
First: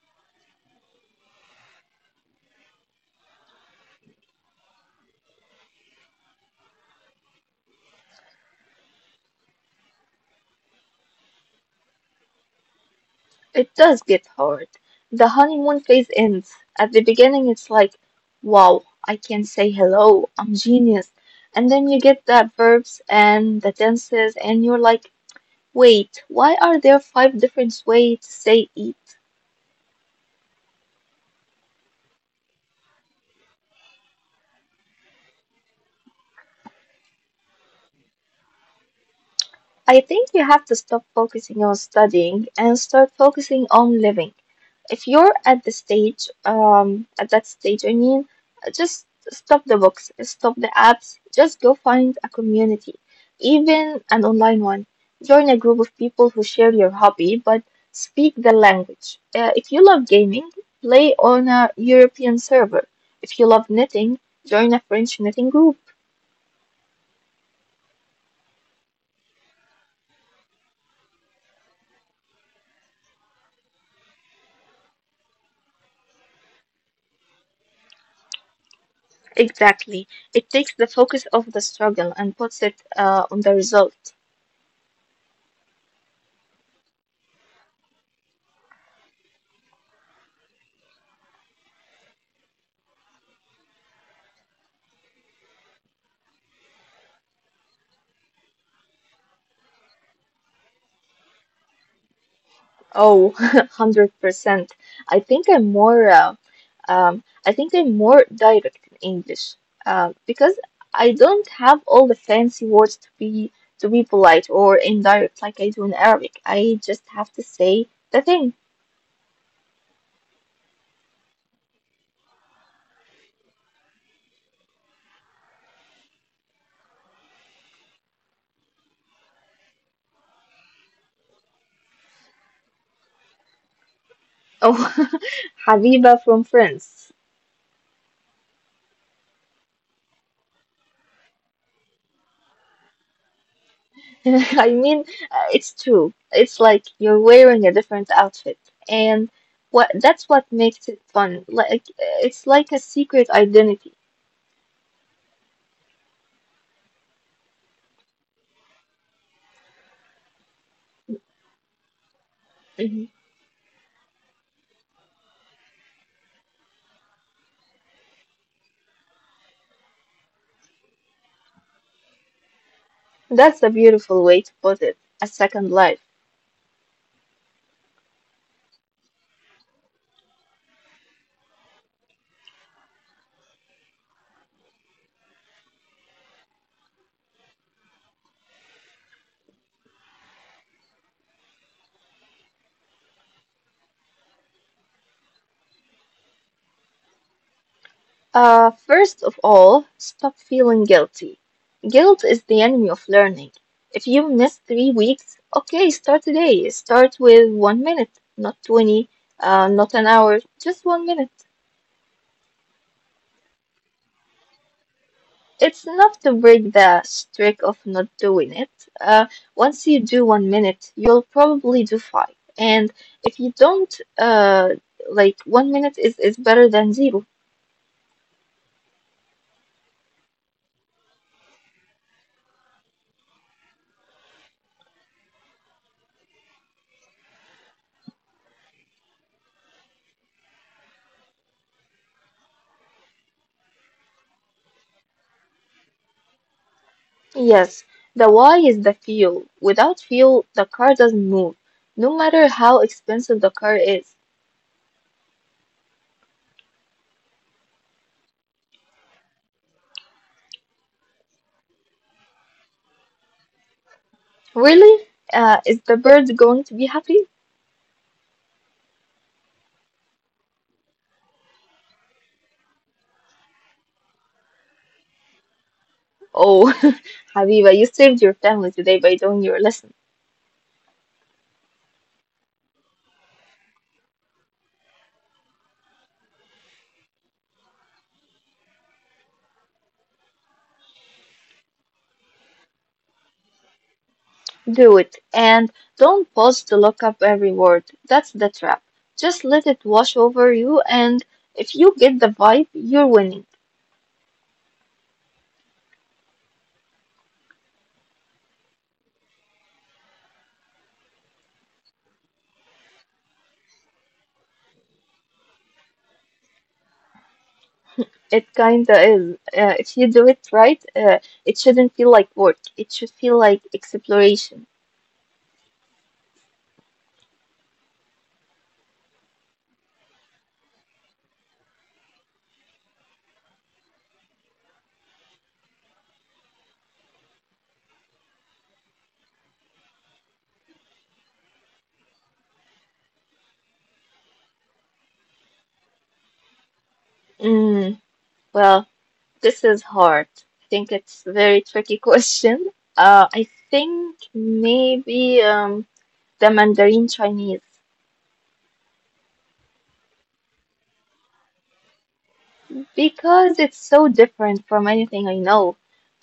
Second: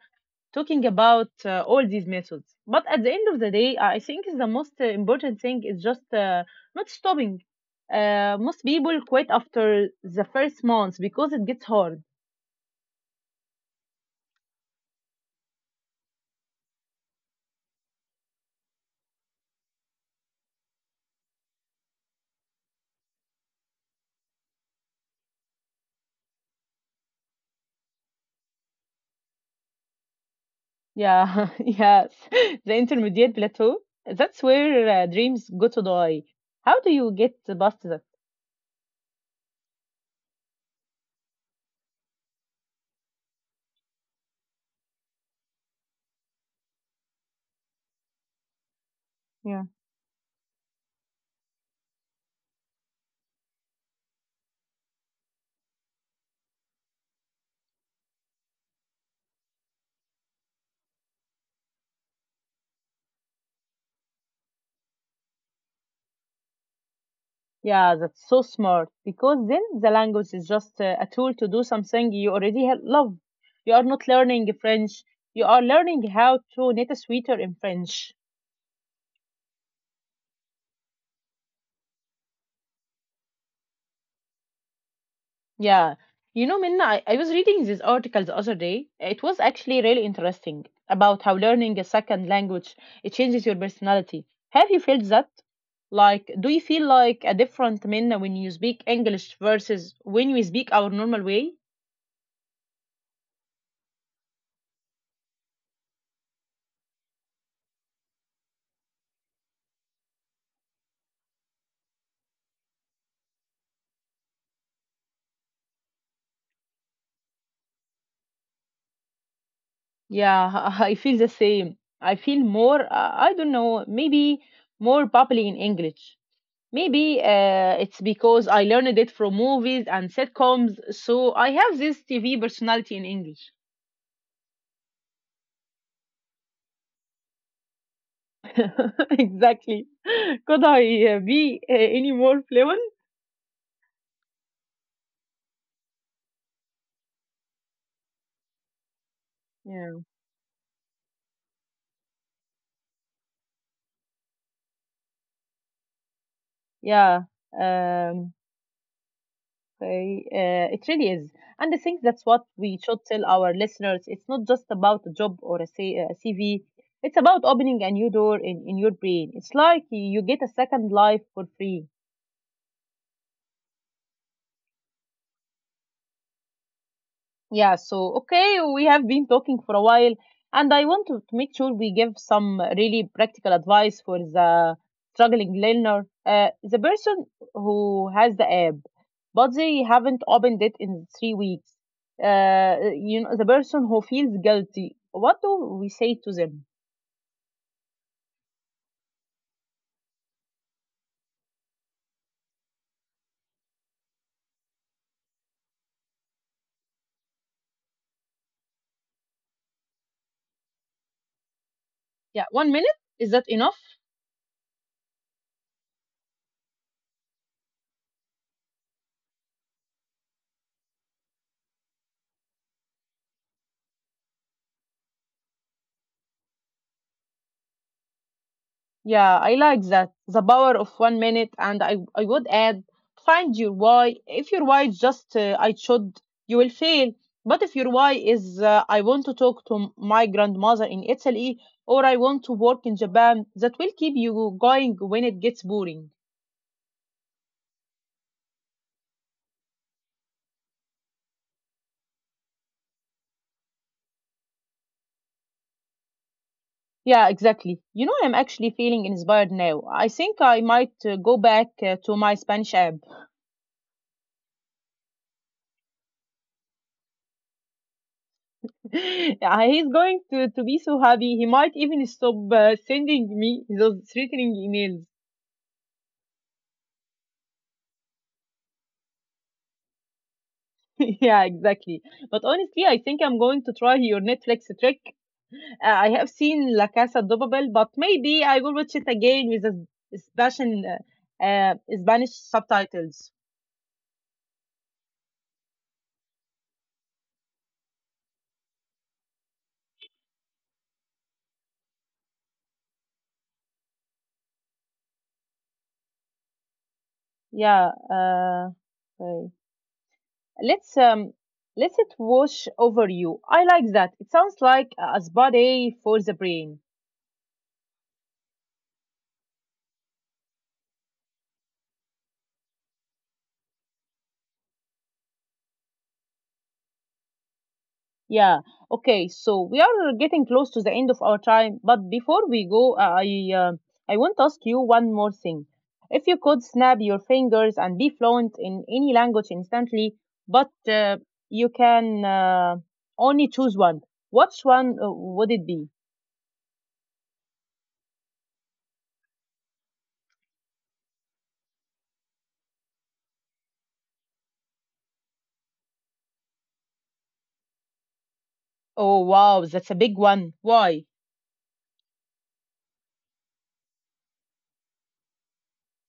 Speaker 1: talking about all these methods. But at the end of the day, I think the most important thing is just not stopping. Most people quit after the first month because it gets hard.
Speaker 2: It does get hard. The honeymoon phase ends. At the beginning, it's like, wow, I can say hello, I'm genius. And then you get the verbs and the tenses, and you're like, wait, why are there five different ways to say eat?
Speaker 1: Yeah, yes, the intermediate plateau. That's where dreams go to die. How do you get past that?
Speaker 2: I think you have to stop focusing on studying and start focusing on living. If you're at the stage, at that stage, I mean, just stop the books, stop the apps, just go find a community, even an online one. Join a group of people who share your hobby but speak the language. If you love gaming, play on a European server. If you love knitting, join a French knitting group.
Speaker 1: Yeah, that's so smart because then the language is just a tool to do something you already love. You are not learning French, you are learning how to knit a sweater in French.
Speaker 2: Exactly. It takes the focus off the struggle and puts it on the result.
Speaker 1: Yeah. You know, Minna, I was reading this article the other day. It was actually really interesting about how learning a second language, it changes your personality. Have you felt that? Like, do you feel like a different Minna when you speak English versus when you speak our normal way?
Speaker 2: Oh, 100%. I think I'm more uh, I think I'm more direct in English because I don't have all the fancy words to be polite or indirect like I do in Arabic. I just have to say the thing.
Speaker 1: Yeah, I feel the same. I feel more, I don't know, maybe more bubbly in English. Maybe it's because I learned it from movies and sitcoms, so I have this TV personality in English.
Speaker 2: Oh, Habiba from France.
Speaker 1: Exactly. Could I be any more fluent?
Speaker 2: I mean, it's true. It's like you're wearing a different outfit, and what
Speaker 1: Yeah.
Speaker 2: that's what makes it fun. Like it's like a secret identity.
Speaker 1: Yeah. Um, Okay, it really is. And I think that's what we
Speaker 2: Mhm.
Speaker 1: should tell our listeners. It's not just about a job or a, a CV, it's about opening a new door in your brain. It's like you get a second life for free.
Speaker 2: That's a beautiful way to put it. A second life.
Speaker 1: Yeah, so okay, we have been talking for a while, and I want to make sure we give some really practical advice for the struggling learner, the person who has the app, but they haven't opened it in 3 weeks. You know, the person who feels guilty. What do we say to them?
Speaker 2: First of all, stop feeling guilty. Guilt is the enemy of learning. If you miss 3 weeks, okay, start today. Start with 1 minute, not 20, not an hour, just 1 minute.
Speaker 1: Yeah, 1 minute is that enough?
Speaker 2: It's enough to break the streak of not doing it. Uh, once you do 1 minute, you'll probably do five. And if you don't, uh, like 1 minute is better than zero.
Speaker 1: Yeah, I like that. The power of 1 minute. And I would add, find your why. If your why is just I should, you will fail. But if your why is I want to talk to my grandmother in Italy or I want to work in Japan, that will keep you going when it gets boring.
Speaker 2: Yes, the why is the fuel. Without fuel, the car doesn't move, no matter how expensive the car is.
Speaker 1: Yeah, exactly. You know, I'm actually feeling inspired now. I think I might go back to my Spanish app.
Speaker 2: Really? Is the bird going to be happy?
Speaker 1: Yeah, he's going to be so happy. He might even stop sending me those threatening emails.
Speaker 2: Oh, Habiba, you saved your family today by doing your lesson.
Speaker 1: Yeah, exactly. But honestly, I think I'm going to try your Netflix trick. I have seen La Casa de Papel, but maybe I will watch it again with a Spanish, Spanish subtitles.
Speaker 2: Do it and don't pause to look up every word. That's the trap. Just let it wash over you, and if you get the vibe, you're winning.
Speaker 1: Yeah. Okay. Let's let it wash over you. I like that. It sounds like a spa day for the brain.
Speaker 2: It kinda is. If you do it right, it shouldn't feel like work. It should feel like exploration.
Speaker 1: Yeah. Okay. So we are getting close to the end of our time, but before we go, I want to ask you one more thing. If you could snap your fingers and be fluent in any language instantly, but you can only choose one, which one would it be?
Speaker 2: Mm, well, this is hard. I think it's a very tricky question. I think maybe the Mandarin Chinese.
Speaker 1: Oh wow, that's a big one. Why?
Speaker 2: Because it's so different from anything I know.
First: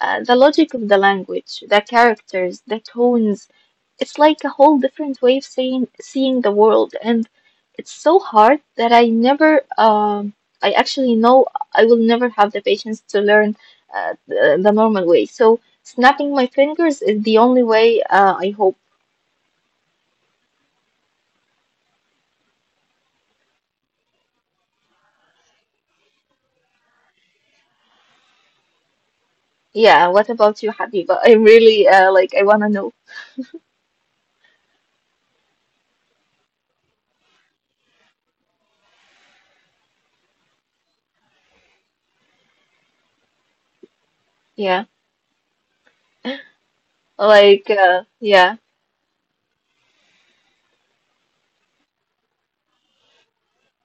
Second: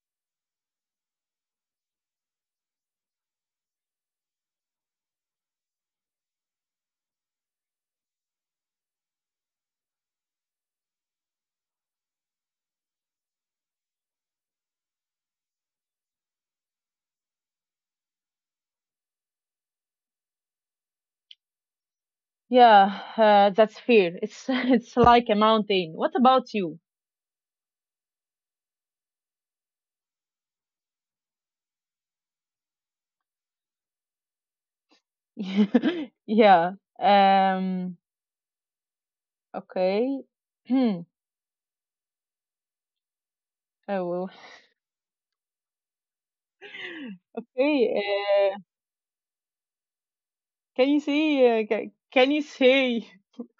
Speaker 2: The logic of the language, the characters, the tones, it's like a whole different way of seeing the world. And it's so hard that I never, I actually know I will never have the patience to learn the normal way. So snapping my fingers is the only way, I hope.
Speaker 1: Yeah, that's fear. It's It's like a mountain. What about you?
Speaker 2: Yeah, what about you, Habiba? I'm really, like, I wanna know.
Speaker 1: Yeah. Um. Okay. Hmm.
Speaker 2: Yeah,
Speaker 1: Hey,
Speaker 2: yeah.
Speaker 1: can you say, can you say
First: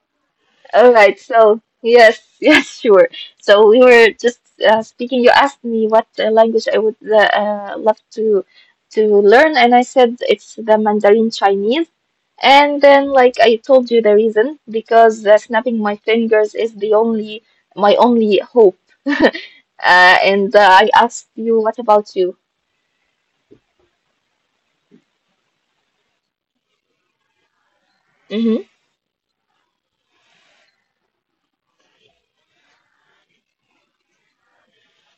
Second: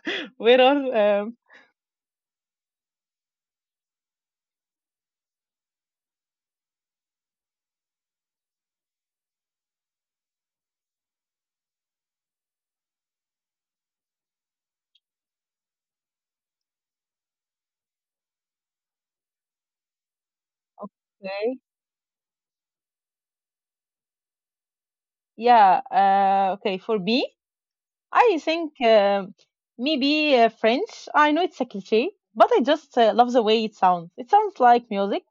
Speaker 1: where
Speaker 2: All right,
Speaker 1: are, um,
Speaker 2: so yes, yes, sure. So we were just speaking. You asked me what language I would love to learn, and I said it's the Mandarin Chinese. And then, like I told you, the reason because snapping my fingers is the only my only hope. uh, and I asked
Speaker 1: okay,
Speaker 2: you, what about you?
Speaker 1: yeah, okay, for me, I think
Speaker 2: Hmm.
Speaker 1: maybe French. I know it's a cliche, but I just love the way it sounds. It sounds like music,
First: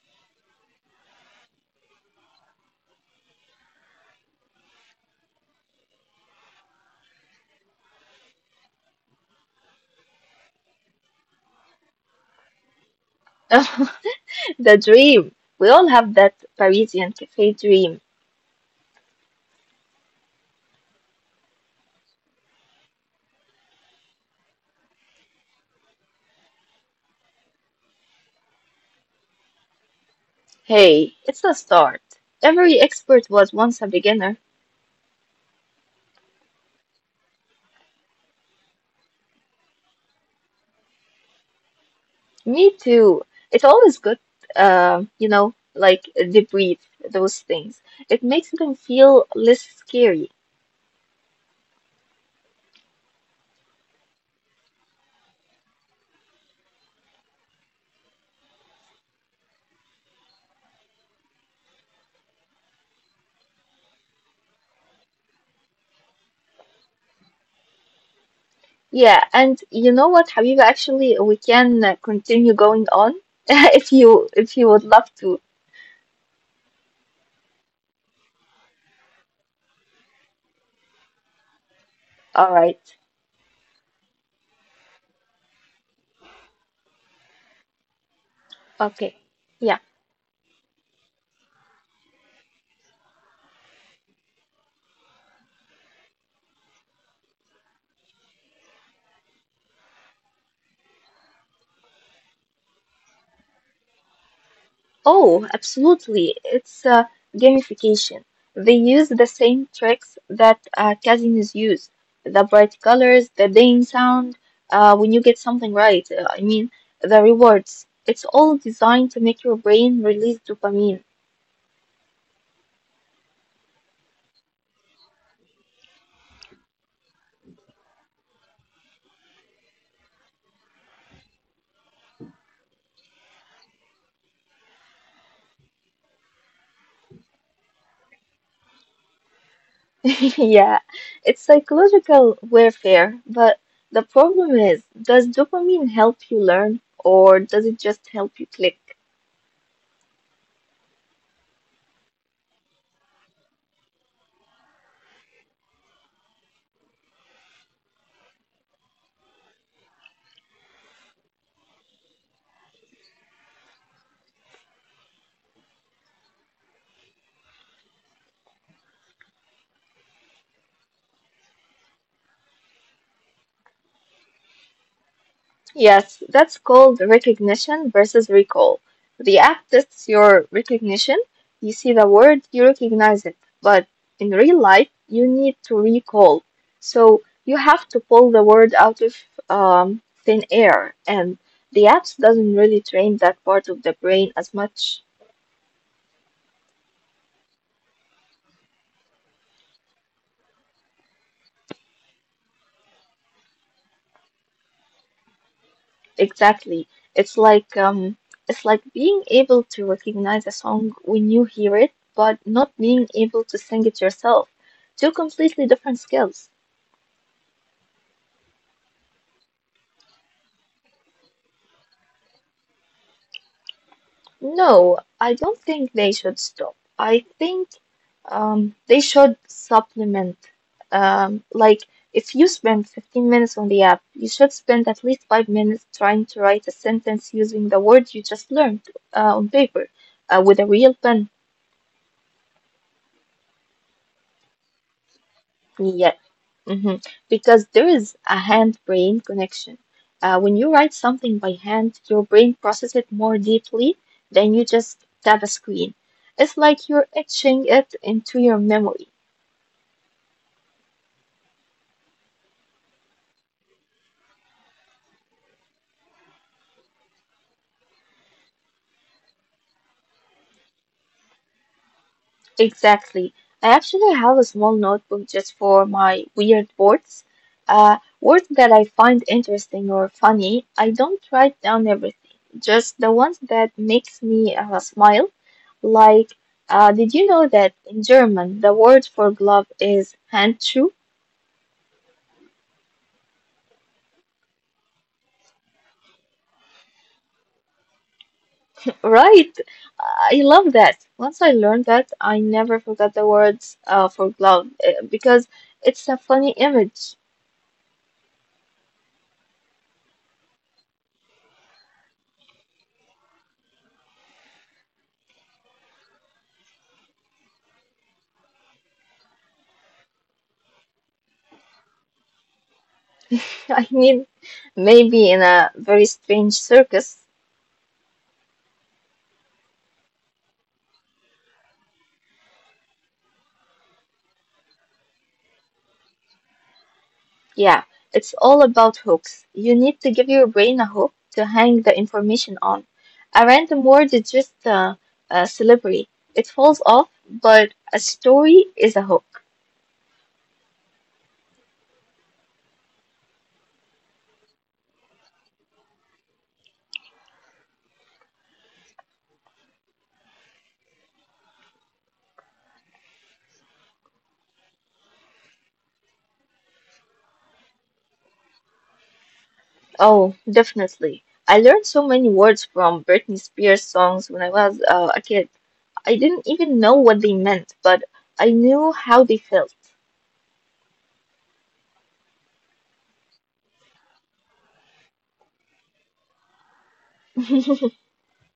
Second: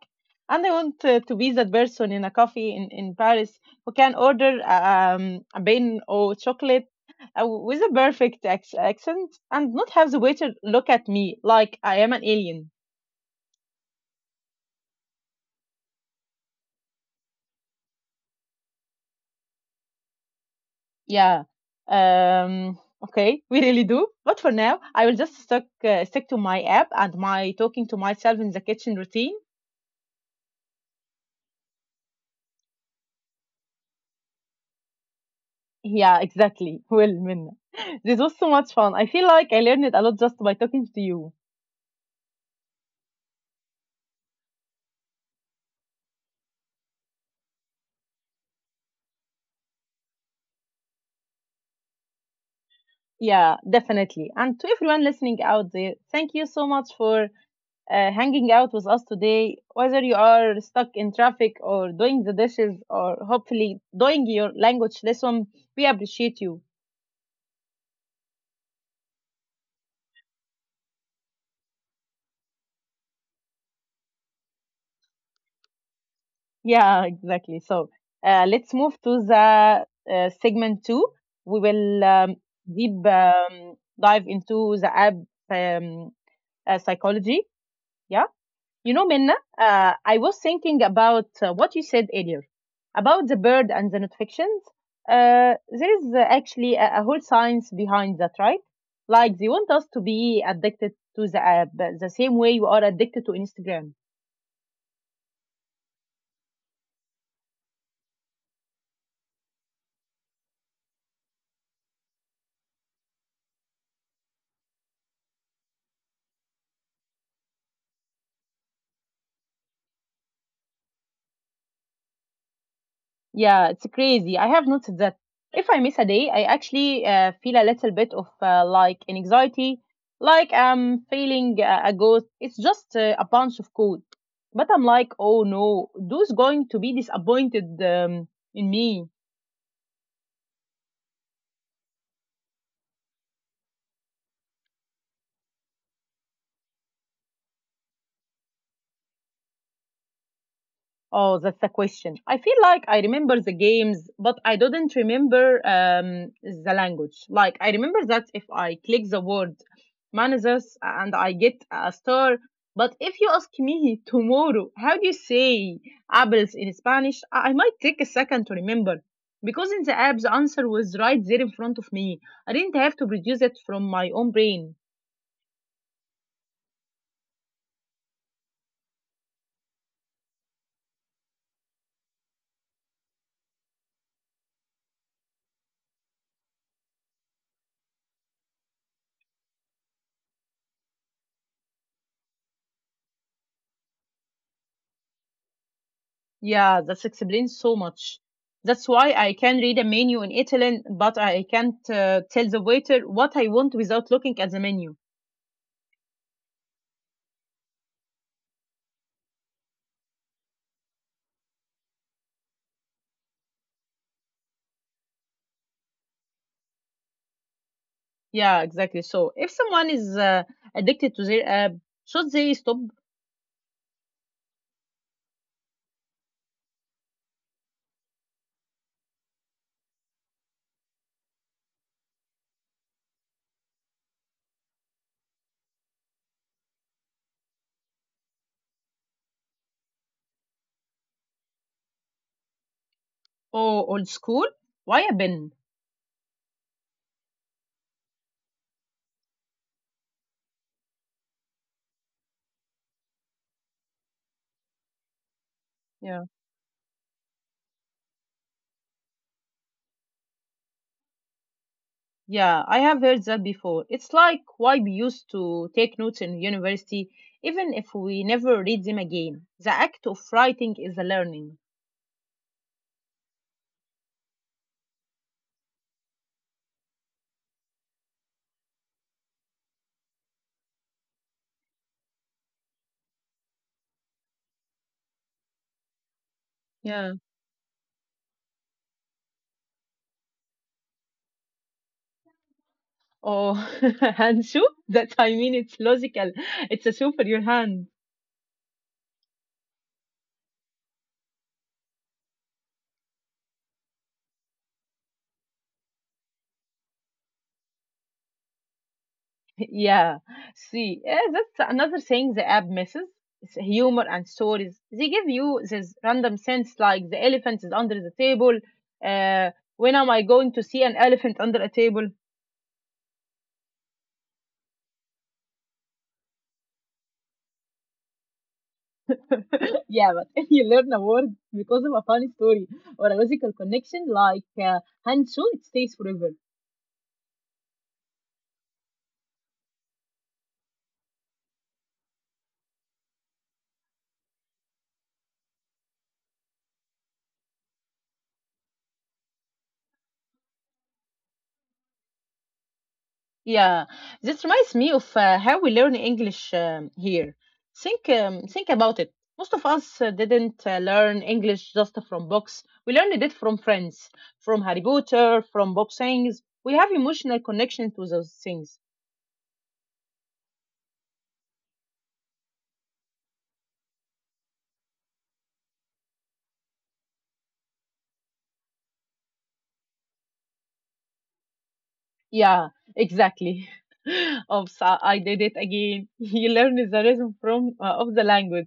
Speaker 1: and I want to be that person in a coffee in Paris who can order a bean or chocolate with a perfect ac accent and not have the waiter look at me like I am an alien.
Speaker 2: The dream. We all have that Parisian cafe dream.
Speaker 1: Yeah. Okay, we really do. But for now, I will just stick to my app and my talking to myself in the kitchen routine.
Speaker 2: Hey, it's the start. Every expert was once a beginner.
Speaker 1: Yeah, exactly. Well, Minna, this was so much fun. I feel like I learned a lot just by talking to you.
Speaker 2: Me too. It's always good, you know, like debrief those things. It makes them feel less scary.
Speaker 1: Yeah, definitely. And to everyone listening out there, thank you so much for hanging out with us today. Whether you are stuck in traffic or doing the dishes or hopefully doing your language lesson, we appreciate you.
Speaker 2: Yeah, and you know what, Habiba? Actually, we can continue going on if you would love to.
Speaker 1: Yeah, exactly. So let's move to the segment two. We will
Speaker 2: All right.
Speaker 1: deep dive into the app um, psychology. Yeah. You know,
Speaker 2: Okay.
Speaker 1: Minna,
Speaker 2: Yeah.
Speaker 1: I was thinking about what you said earlier about the bird and the notifications. There is actually a whole science behind that, right? Like they want us to be addicted to the app the same way you are addicted to Instagram.
Speaker 2: Oh, absolutely. It's gamification. They use the same tricks that casinos use. The bright colors, the ding sound, when you get something right, I mean, the rewards. It's all designed to make your brain release dopamine.
Speaker 1: Yeah, it's crazy. I have noticed that if I miss a day, I actually feel a little bit of like an anxiety, like I'm feeling a ghost. It's just a bunch of code. But I'm like, oh no, those going to be disappointed in me.
Speaker 2: Yeah, it's psychological warfare, but the problem is, does dopamine help you learn, or does it just help you click?
Speaker 1: Oh, that's a question. I feel like I remember the games, but I didn't remember the language. Like, I remember that if I click the word managers and I get a star. But if you ask me tomorrow, how do you say apples in Spanish? I might take a second to remember. Because in the app, the answer was right there in front of me. I didn't have to produce it from my own brain.
Speaker 2: Yes, that's called recognition versus recall. The app tests your recognition. You see the word, you recognize it. But in real life, you need to recall. So you have to pull the word out of thin air. And the apps doesn't really train that part of the brain as much.
Speaker 1: Yeah, that explains so much. That's why I can read a menu in Italian, but I can't tell the waiter what I want without looking at the menu.
Speaker 2: Exactly. It's like um, it's like being able to recognize a song when you hear it, but not being able to sing it yourself. Two completely different skills.
Speaker 1: Yeah, exactly. So if someone is addicted to their app, should they stop?
Speaker 2: No, I don't think they should stop. I think they should supplement. Like, if you spend 15 minutes on the app, you should spend at least 5 minutes trying to write a sentence using the words you just learned on paper with a real pen.
Speaker 1: Oh, old school? Why a bin?
Speaker 2: Yeah. Hmm. Because there is a hand-brain connection. When you write something by hand, your brain processes it more deeply than you just tap a
Speaker 1: Yeah.
Speaker 2: screen. It's like you're etching it into your memory.
Speaker 1: Yeah, I have heard that before. It's like why we used to take notes in university, even if we never read them again. The act of writing is a learning.
Speaker 2: Exactly. I actually have a small notebook just for my weird words. Words that I find interesting or funny. I don't write down everything, just the ones that makes me smile. Like,
Speaker 1: Yeah,
Speaker 2: did you know that in German the word for glove is Handschuh?
Speaker 1: oh, hand Hanshu, that I mean, it's logical. It's a shoe for your hand.
Speaker 2: Right. I love that. Once I learned that, I never forgot the words for glove because it's a funny image.
Speaker 1: Yeah, see, yeah, that's another thing the app misses. It's humor and stories. They give you this random sense like the elephant is under the table. Uh, when am I going to see an elephant under a table?
Speaker 2: I mean, maybe in a very strange circus.
Speaker 1: Yeah, but if you learn a word because of a funny story or a logical connection like Hanshu, it stays forever.
Speaker 2: Yeah, it's all about hooks. You need to give your brain a hook to hang the information on. A random word is just a celebrity. It falls off, but a story is a hook.
Speaker 1: Yeah, this reminds me of how we learn English here. Think about it. Most of us didn't learn English just from books. We learned it from friends, from Harry Potter, from Bob Sayings. We have emotional connection to those things.
Speaker 2: Oh, definitely. I learned so many words from Britney Spears songs when I was a kid. I didn't even know what they meant, but I knew how they felt.
Speaker 1: Yeah, exactly. Oops, I did it again. You learn the rhythm from of the language,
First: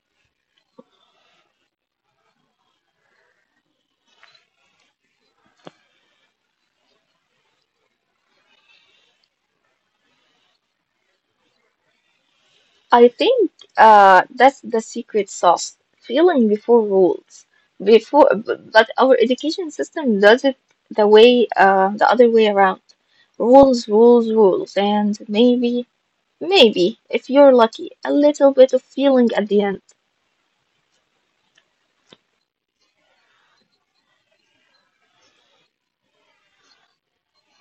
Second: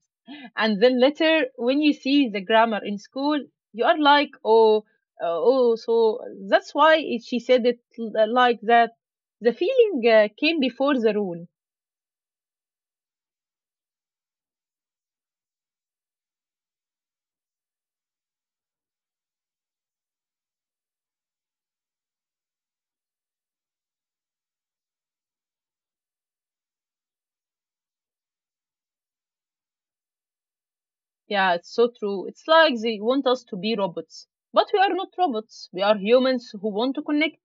Speaker 1: and then later when you see the grammar in school, you are like, oh, oh, so that's why she said it like that. The feeling came before the rule.
Speaker 2: I think that's the secret sauce. Feeling before rules. But our education system does it the way the other way around. Rules, rules, rules, and maybe, maybe if you're lucky, a little bit of feeling at the end.
Speaker 1: Yeah, it's so true. It's like they want us to be robots, but we are not robots. We are humans who want to connect.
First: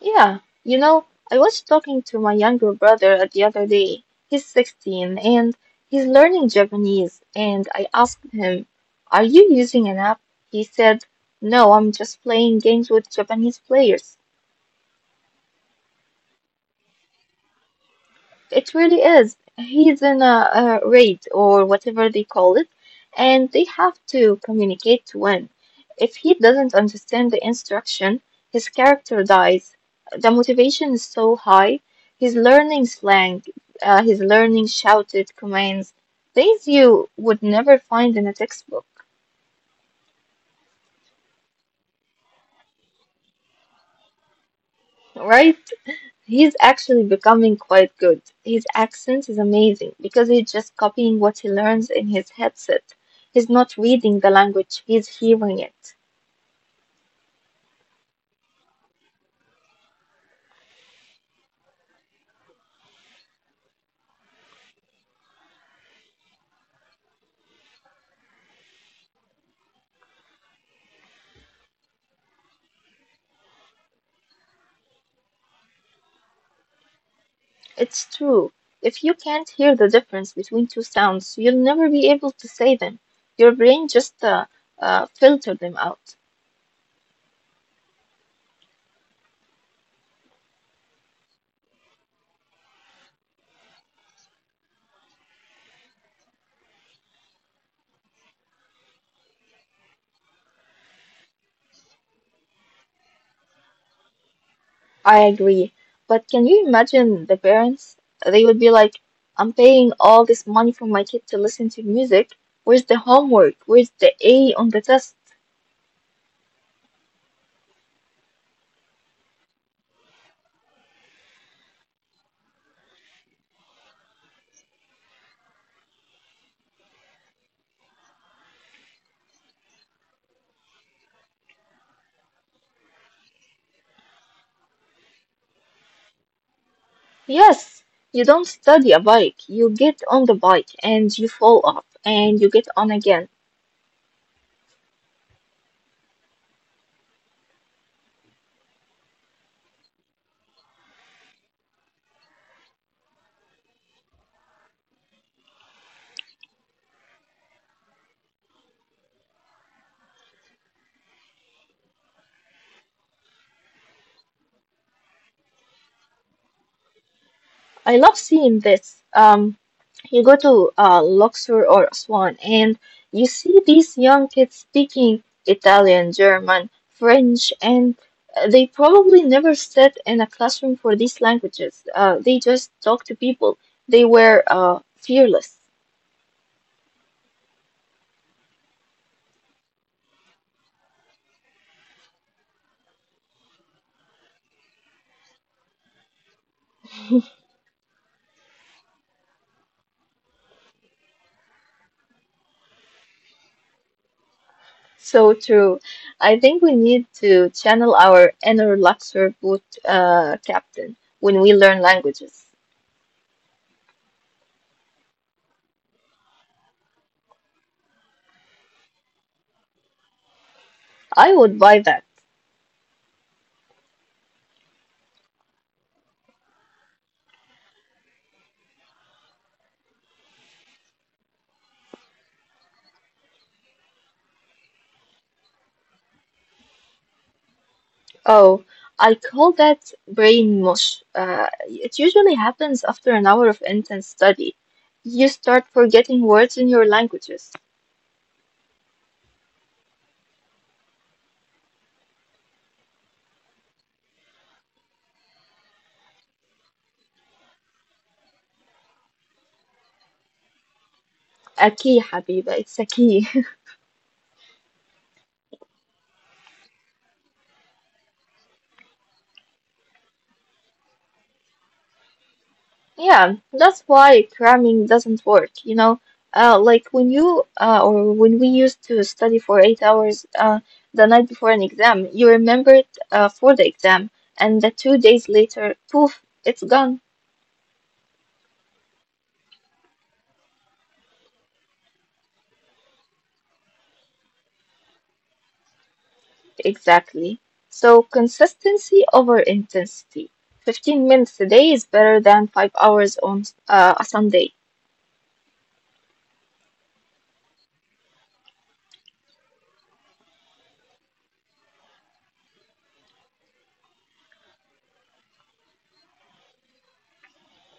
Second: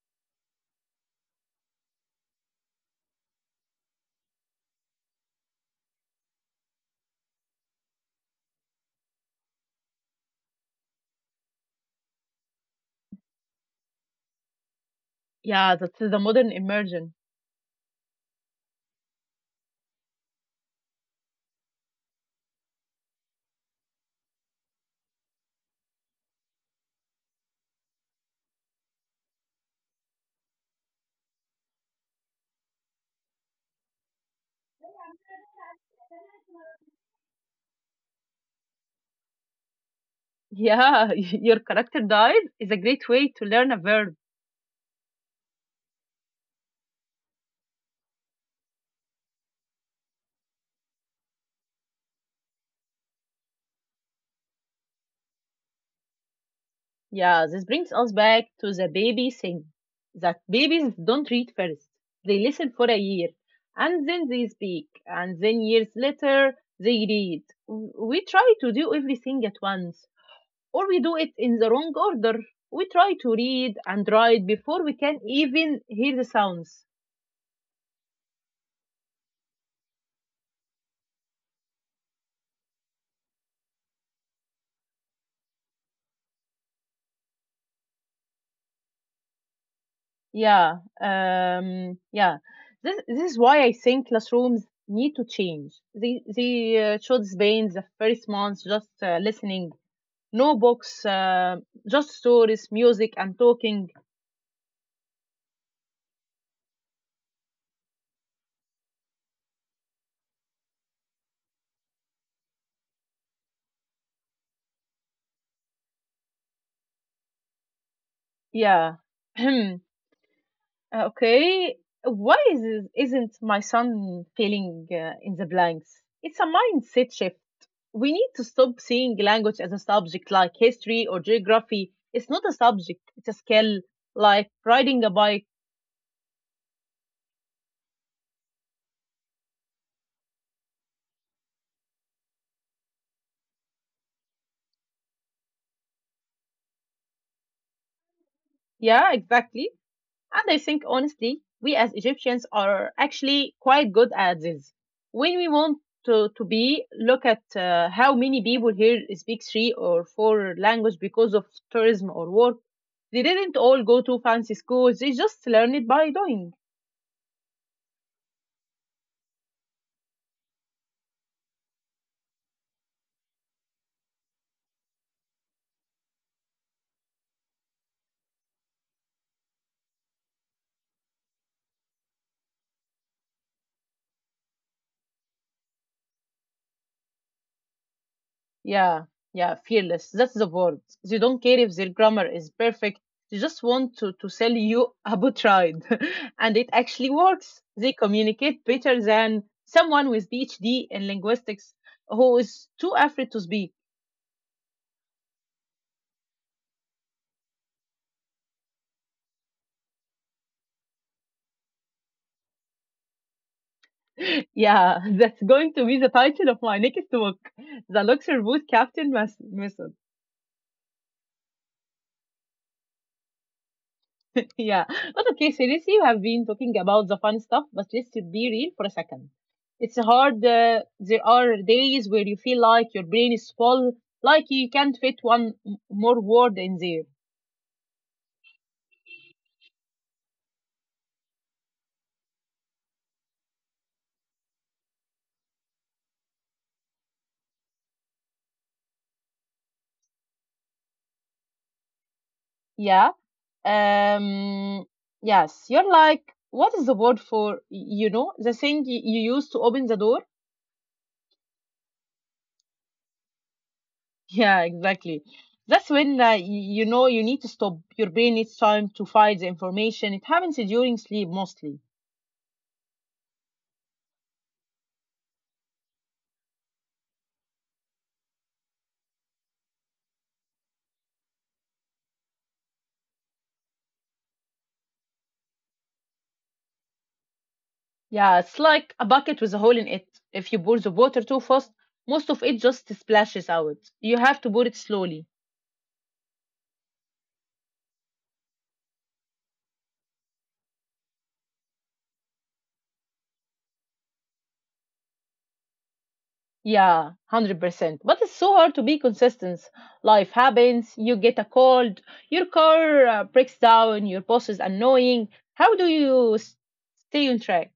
Speaker 2: Yeah, you know, I was talking to my younger brother the other day. He's 16 and he's learning Japanese. And I asked him, are you using an app? He said, no, I'm just playing games with Japanese players.
Speaker 1: Yeah, that's the modern immersion.
Speaker 2: It really is. He's in a raid or whatever they call it, and they have to communicate to win. If he doesn't understand the instruction, his character dies. The motivation is so high. He's learning slang, he's learning shouted commands, things you would never find in a textbook,
Speaker 1: Yeah, your character dies is a great way to learn a verb.
Speaker 2: right? He's actually becoming quite good. His accent is amazing because he's just copying what he learns in his headset. He's not reading the language, he's hearing it.
Speaker 1: Yeah, this brings us back to the baby thing that babies don't read first. They listen for a year and then they speak, and then years later they read. We try to do everything at once, or we do it in the wrong order. We try to read and write before we can even hear the sounds.
Speaker 2: It's true. If you can't hear the difference between two sounds, you'll never be able to say them. Your brain just filter them out.
Speaker 1: Yeah, yeah. This is why I think classrooms need to change. They should spend the first months just listening, no books, just stories, music, and talking.
Speaker 2: I agree. But can you imagine the parents? They would be like, I'm paying all this money for my kid to listen to music. Where's the homework? Where's the A on the test?
Speaker 1: Yeah. Okay. Why isn't my son feeling in the blanks? It's a mindset shift. We need to stop seeing language as a subject like history or geography. It's not a subject. It's a skill like riding a bike.
Speaker 2: Yes, you don't study a bike. You get on the bike and you fall off and you get on again.
Speaker 1: Yeah, exactly. And I think honestly, we as Egyptians are actually quite good at this. When we want to look at how many people here speak three or four language because of tourism or work. They didn't all go to fancy schools. They just learned it by doing.
Speaker 2: I love seeing this. You go to Luxor or Aswan and you see these young kids speaking Italian, German, French, and they probably never sat in a classroom for these languages. They just talk to people. They were fearless.
Speaker 1: Yeah, yeah, fearless. That's the word. They don't care if their grammar is perfect. They just want to sell you a boat ride. And it actually works. They communicate better than someone with PhD in linguistics who is too afraid to speak.
Speaker 2: So true. I think we need to channel our inner Luxor boot captain when we learn languages.
Speaker 1: Yeah, that's going to be the title of my next book, the Luxor Boot Captain Method.
Speaker 2: I would buy that.
Speaker 1: Yeah. But okay, seriously, you have been talking about the fun stuff, but let's be real for a second. It's hard. There are days where you feel like your brain is full, like you can't fit more word in there.
Speaker 2: Oh, I call that brain mush. It usually happens after an hour of intense study. You start forgetting words in your languages.
Speaker 1: Yeah. Um. Yes. You're like, what is the word for, you know, the thing you use to open the door?
Speaker 2: A key, Habiba, it's a key.
Speaker 1: Yeah, exactly. That's when you know you need to stop. Your brain needs time to find the information. It happens during sleep mostly.
Speaker 2: Yeah, that's why cramming doesn't work, you know. Like when you or when we used to study for 8 hours the night before an exam, you remember it for the exam, and the two days later, poof, it's gone.
Speaker 1: Yeah, it's like a bucket with a hole in it. If you pour the water too fast, most of it just splashes out. You have to pour it slowly.
Speaker 2: Exactly. So consistency over intensity. 15 minutes a day is better than 5 hours on a Sunday.
Speaker 1: Yeah, 100%. But it's so hard to be consistent. Life happens, you get a cold, your car breaks down, your boss is annoying. How do you stay on track?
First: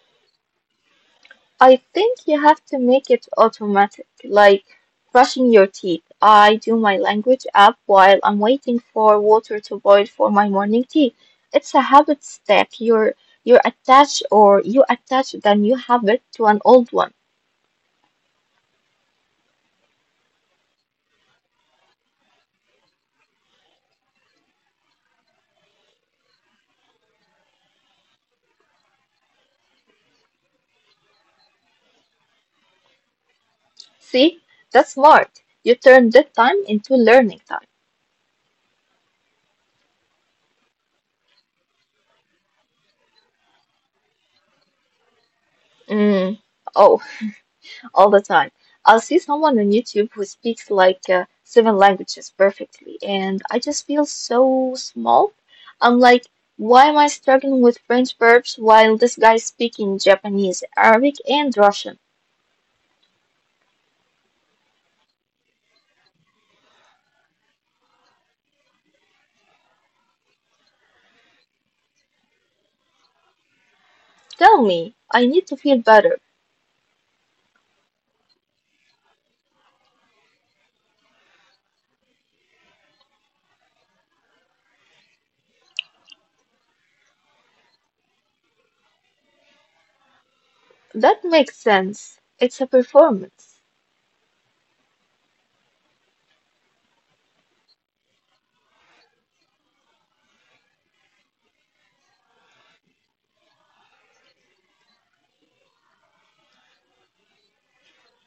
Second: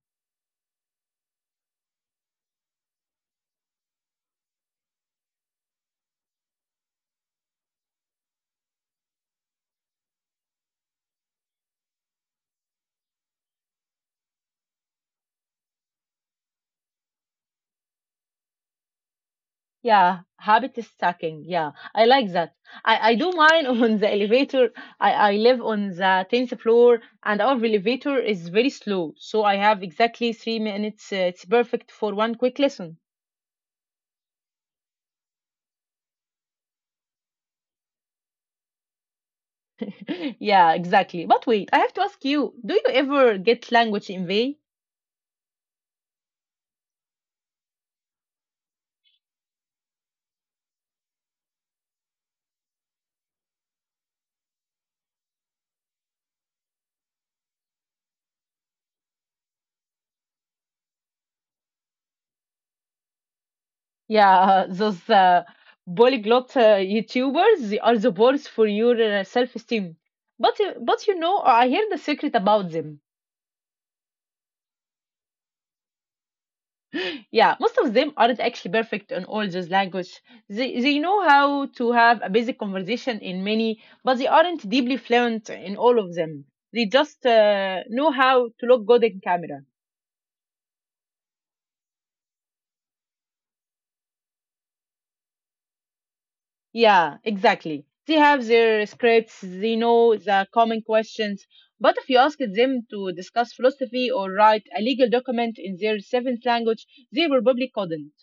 Speaker 2: I think you have to make it automatic, like brushing your teeth. I do my language app while I'm waiting for water to boil for my morning tea. It's a habit step. You're attached, or you attach the new habit to an old one.
Speaker 1: Yeah, habit is stacking. Yeah, I like that. I do mine on the elevator. I live on the 10th floor, and our elevator is very slow. So I have exactly 3 minutes. It's perfect for one quick lesson.
Speaker 2: See? That's smart. You turn dead time into learning time.
Speaker 1: Yeah, exactly. But wait, I have to ask you, do you ever get language envy?
Speaker 2: Mm. Oh, all the time. I'll see someone on YouTube who speaks like seven languages perfectly, and I just feel so small. I'm like, why am I struggling with French verbs while this guy is speaking Japanese, Arabic, and Russian?
Speaker 1: Yeah, those polyglot YouTubers they are the balls for your self-esteem. But you know, I hear the secret about them.
Speaker 2: Tell me, I need to feel better.
Speaker 1: Yeah, most of them aren't actually perfect on all those language. They know how to have a basic conversation in many, but they aren't deeply fluent in all of them. They just know how to look good in camera.
Speaker 2: That makes sense. It's a performance.
Speaker 1: Yeah, exactly. They have their scripts, they know the common questions, but if you ask them to discuss philosophy or write a legal document in their seventh language, they will probably couldn't.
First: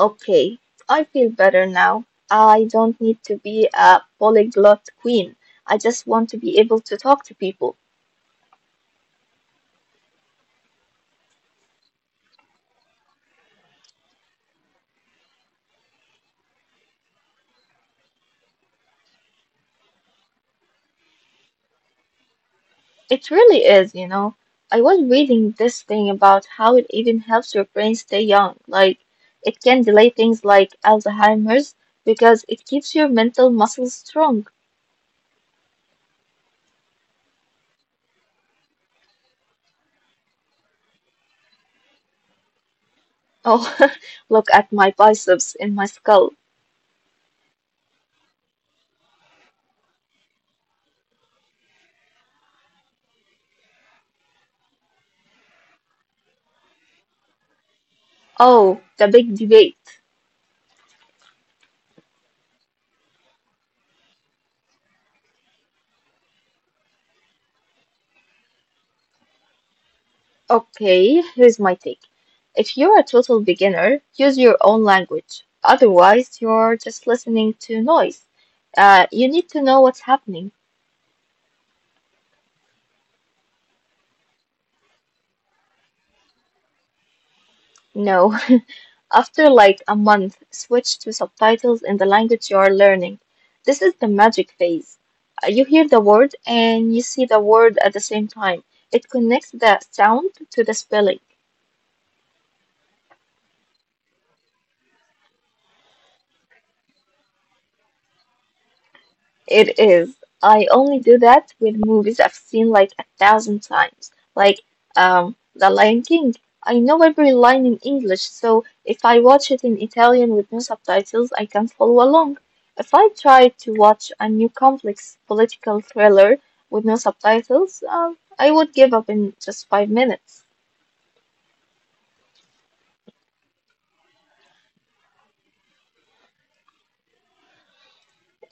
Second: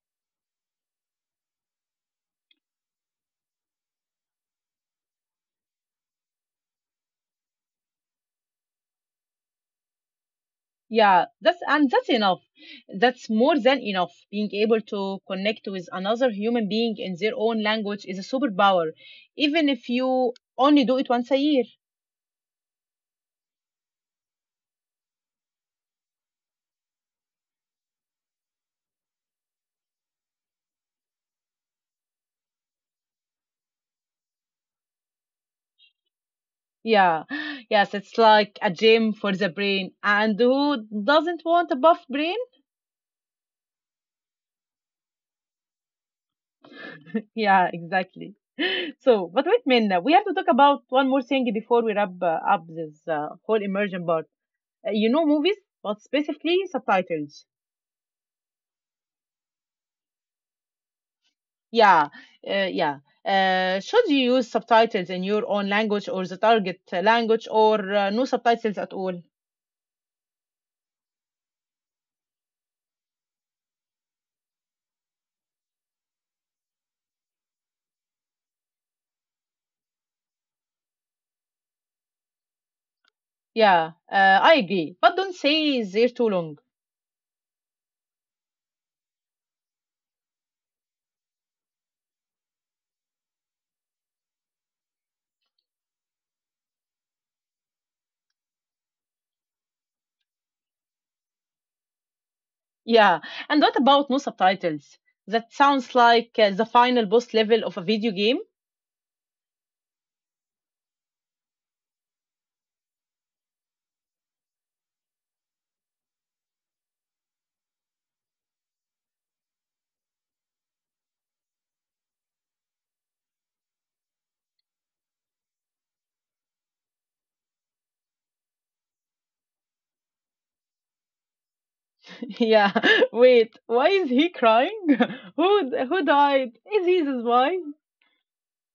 Speaker 2: Okay, I feel better now. I don't need to be a polyglot queen. I just want to be able to talk to people.
Speaker 1: Yeah, that's and that's enough. That's more than enough. Being able to connect with another human being in their own language is a superpower, even if you only do it once a year.
Speaker 2: It really is, you know. I was reading this thing about how it even helps your brain stay young. Like, it can delay things like Alzheimer's because it keeps your mental muscles strong.
Speaker 1: Yeah, yes, it's like a gym for the brain. And who doesn't want a buff brain?
Speaker 2: Oh, look at my biceps in my skull.
Speaker 1: Yeah, exactly. So, but wait, Minna, we have to talk about one more thing before we wrap up this whole immersion part. You know, movies, but specifically subtitles.
Speaker 2: Oh, the big debate.
Speaker 1: Yeah, yeah. Should you use subtitles in your own language or the target language or no subtitles at all?
Speaker 2: Okay, here's my take. If you're a total beginner, use your own language. Otherwise, you're just listening to noise. You need to know what's happening.
Speaker 1: Yeah, I agree. But don't say they're too long.
Speaker 2: No, after like a month, switch to subtitles in the language you are learning. This is the magic phase. You hear the word and you see the word at the same time. It connects the sound to the spelling.
Speaker 1: Yeah, and what about no subtitles? That sounds like the final boss level of a video game.
Speaker 2: It is. I only do that with movies I've seen like a thousand times. Like, The Lion King. I know every line in English, so if I watch it in Italian with no subtitles, I can follow along. If I try to watch a new complex political thriller with no subtitles, I would give up in just 5 minutes.
Speaker 1: Yeah, wait, why is he crying? Who who died? Is he his wife?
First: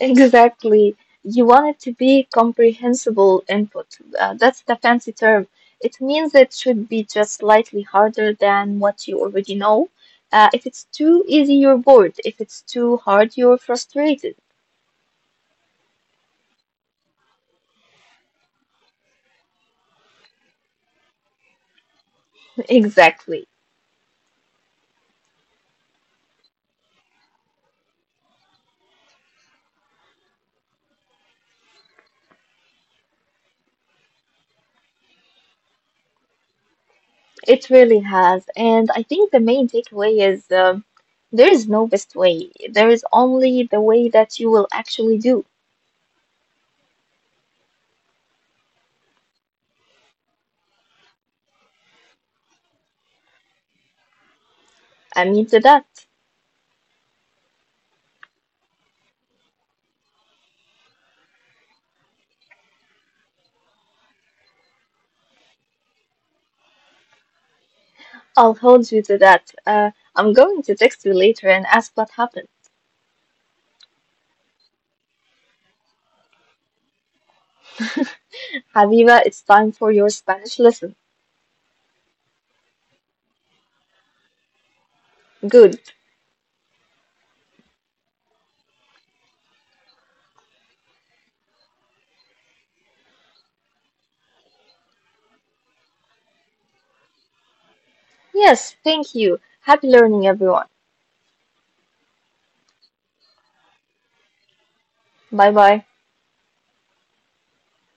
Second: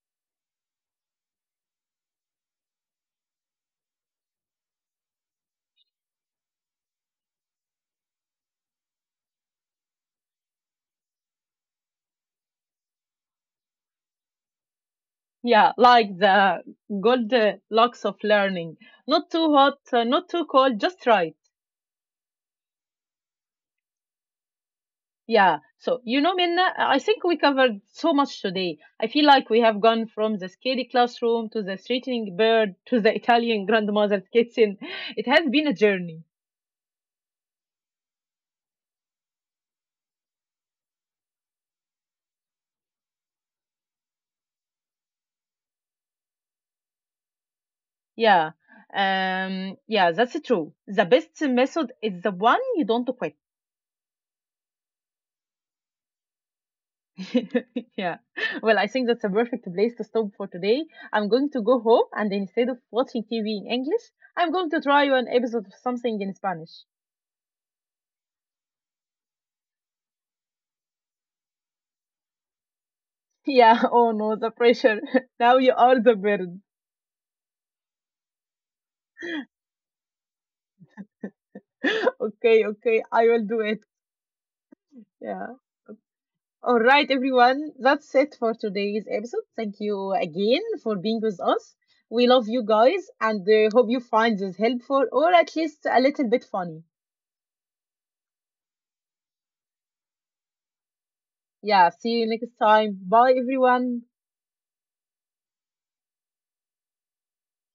Speaker 2: Exactly. You want it to be comprehensible input. That's the fancy term. It means it should be just slightly harder than what you already know. If it's too easy, you're bored. If it's too hard, you're frustrated.
Speaker 1: Yeah, like the gold locks of learning. Not too hot, not too cold, just right.
Speaker 2: Exactly.
Speaker 1: Yeah. So, you know, Minna, I think we covered so much today. I feel like we have gone from the scary classroom to the threatening bird to the Italian grandmother's kitchen. It has been a journey.
Speaker 2: It really has. And I think the main takeaway is there is no best way. There is only the way that you will actually do.
Speaker 1: Yeah. Yeah, that's true. The best method is the one you don't quit.
Speaker 2: I mean, to that.
Speaker 1: Yeah. Well, I think that's a perfect place to stop for today. I'm going to go home and instead of watching TV in English, I'm going to try an episode of something in Spanish.
Speaker 2: I'll hold you to that. I'm going to text you later and ask what happened.
Speaker 1: Yeah, oh no, the pressure. Now you are the bird.
Speaker 2: Haviva, it's time for your Spanish lesson.
Speaker 1: Okay, okay, I will do it. Yeah.
Speaker 2: Good.
Speaker 1: All right, everyone. That's it for today's episode. Thank you again for being with us. We love you guys and hope you find this helpful or at least a little bit funny.
Speaker 2: Yes, thank you. Happy learning, everyone.
Speaker 1: Yeah, see you next time. Bye, everyone.
Speaker 2: Bye bye.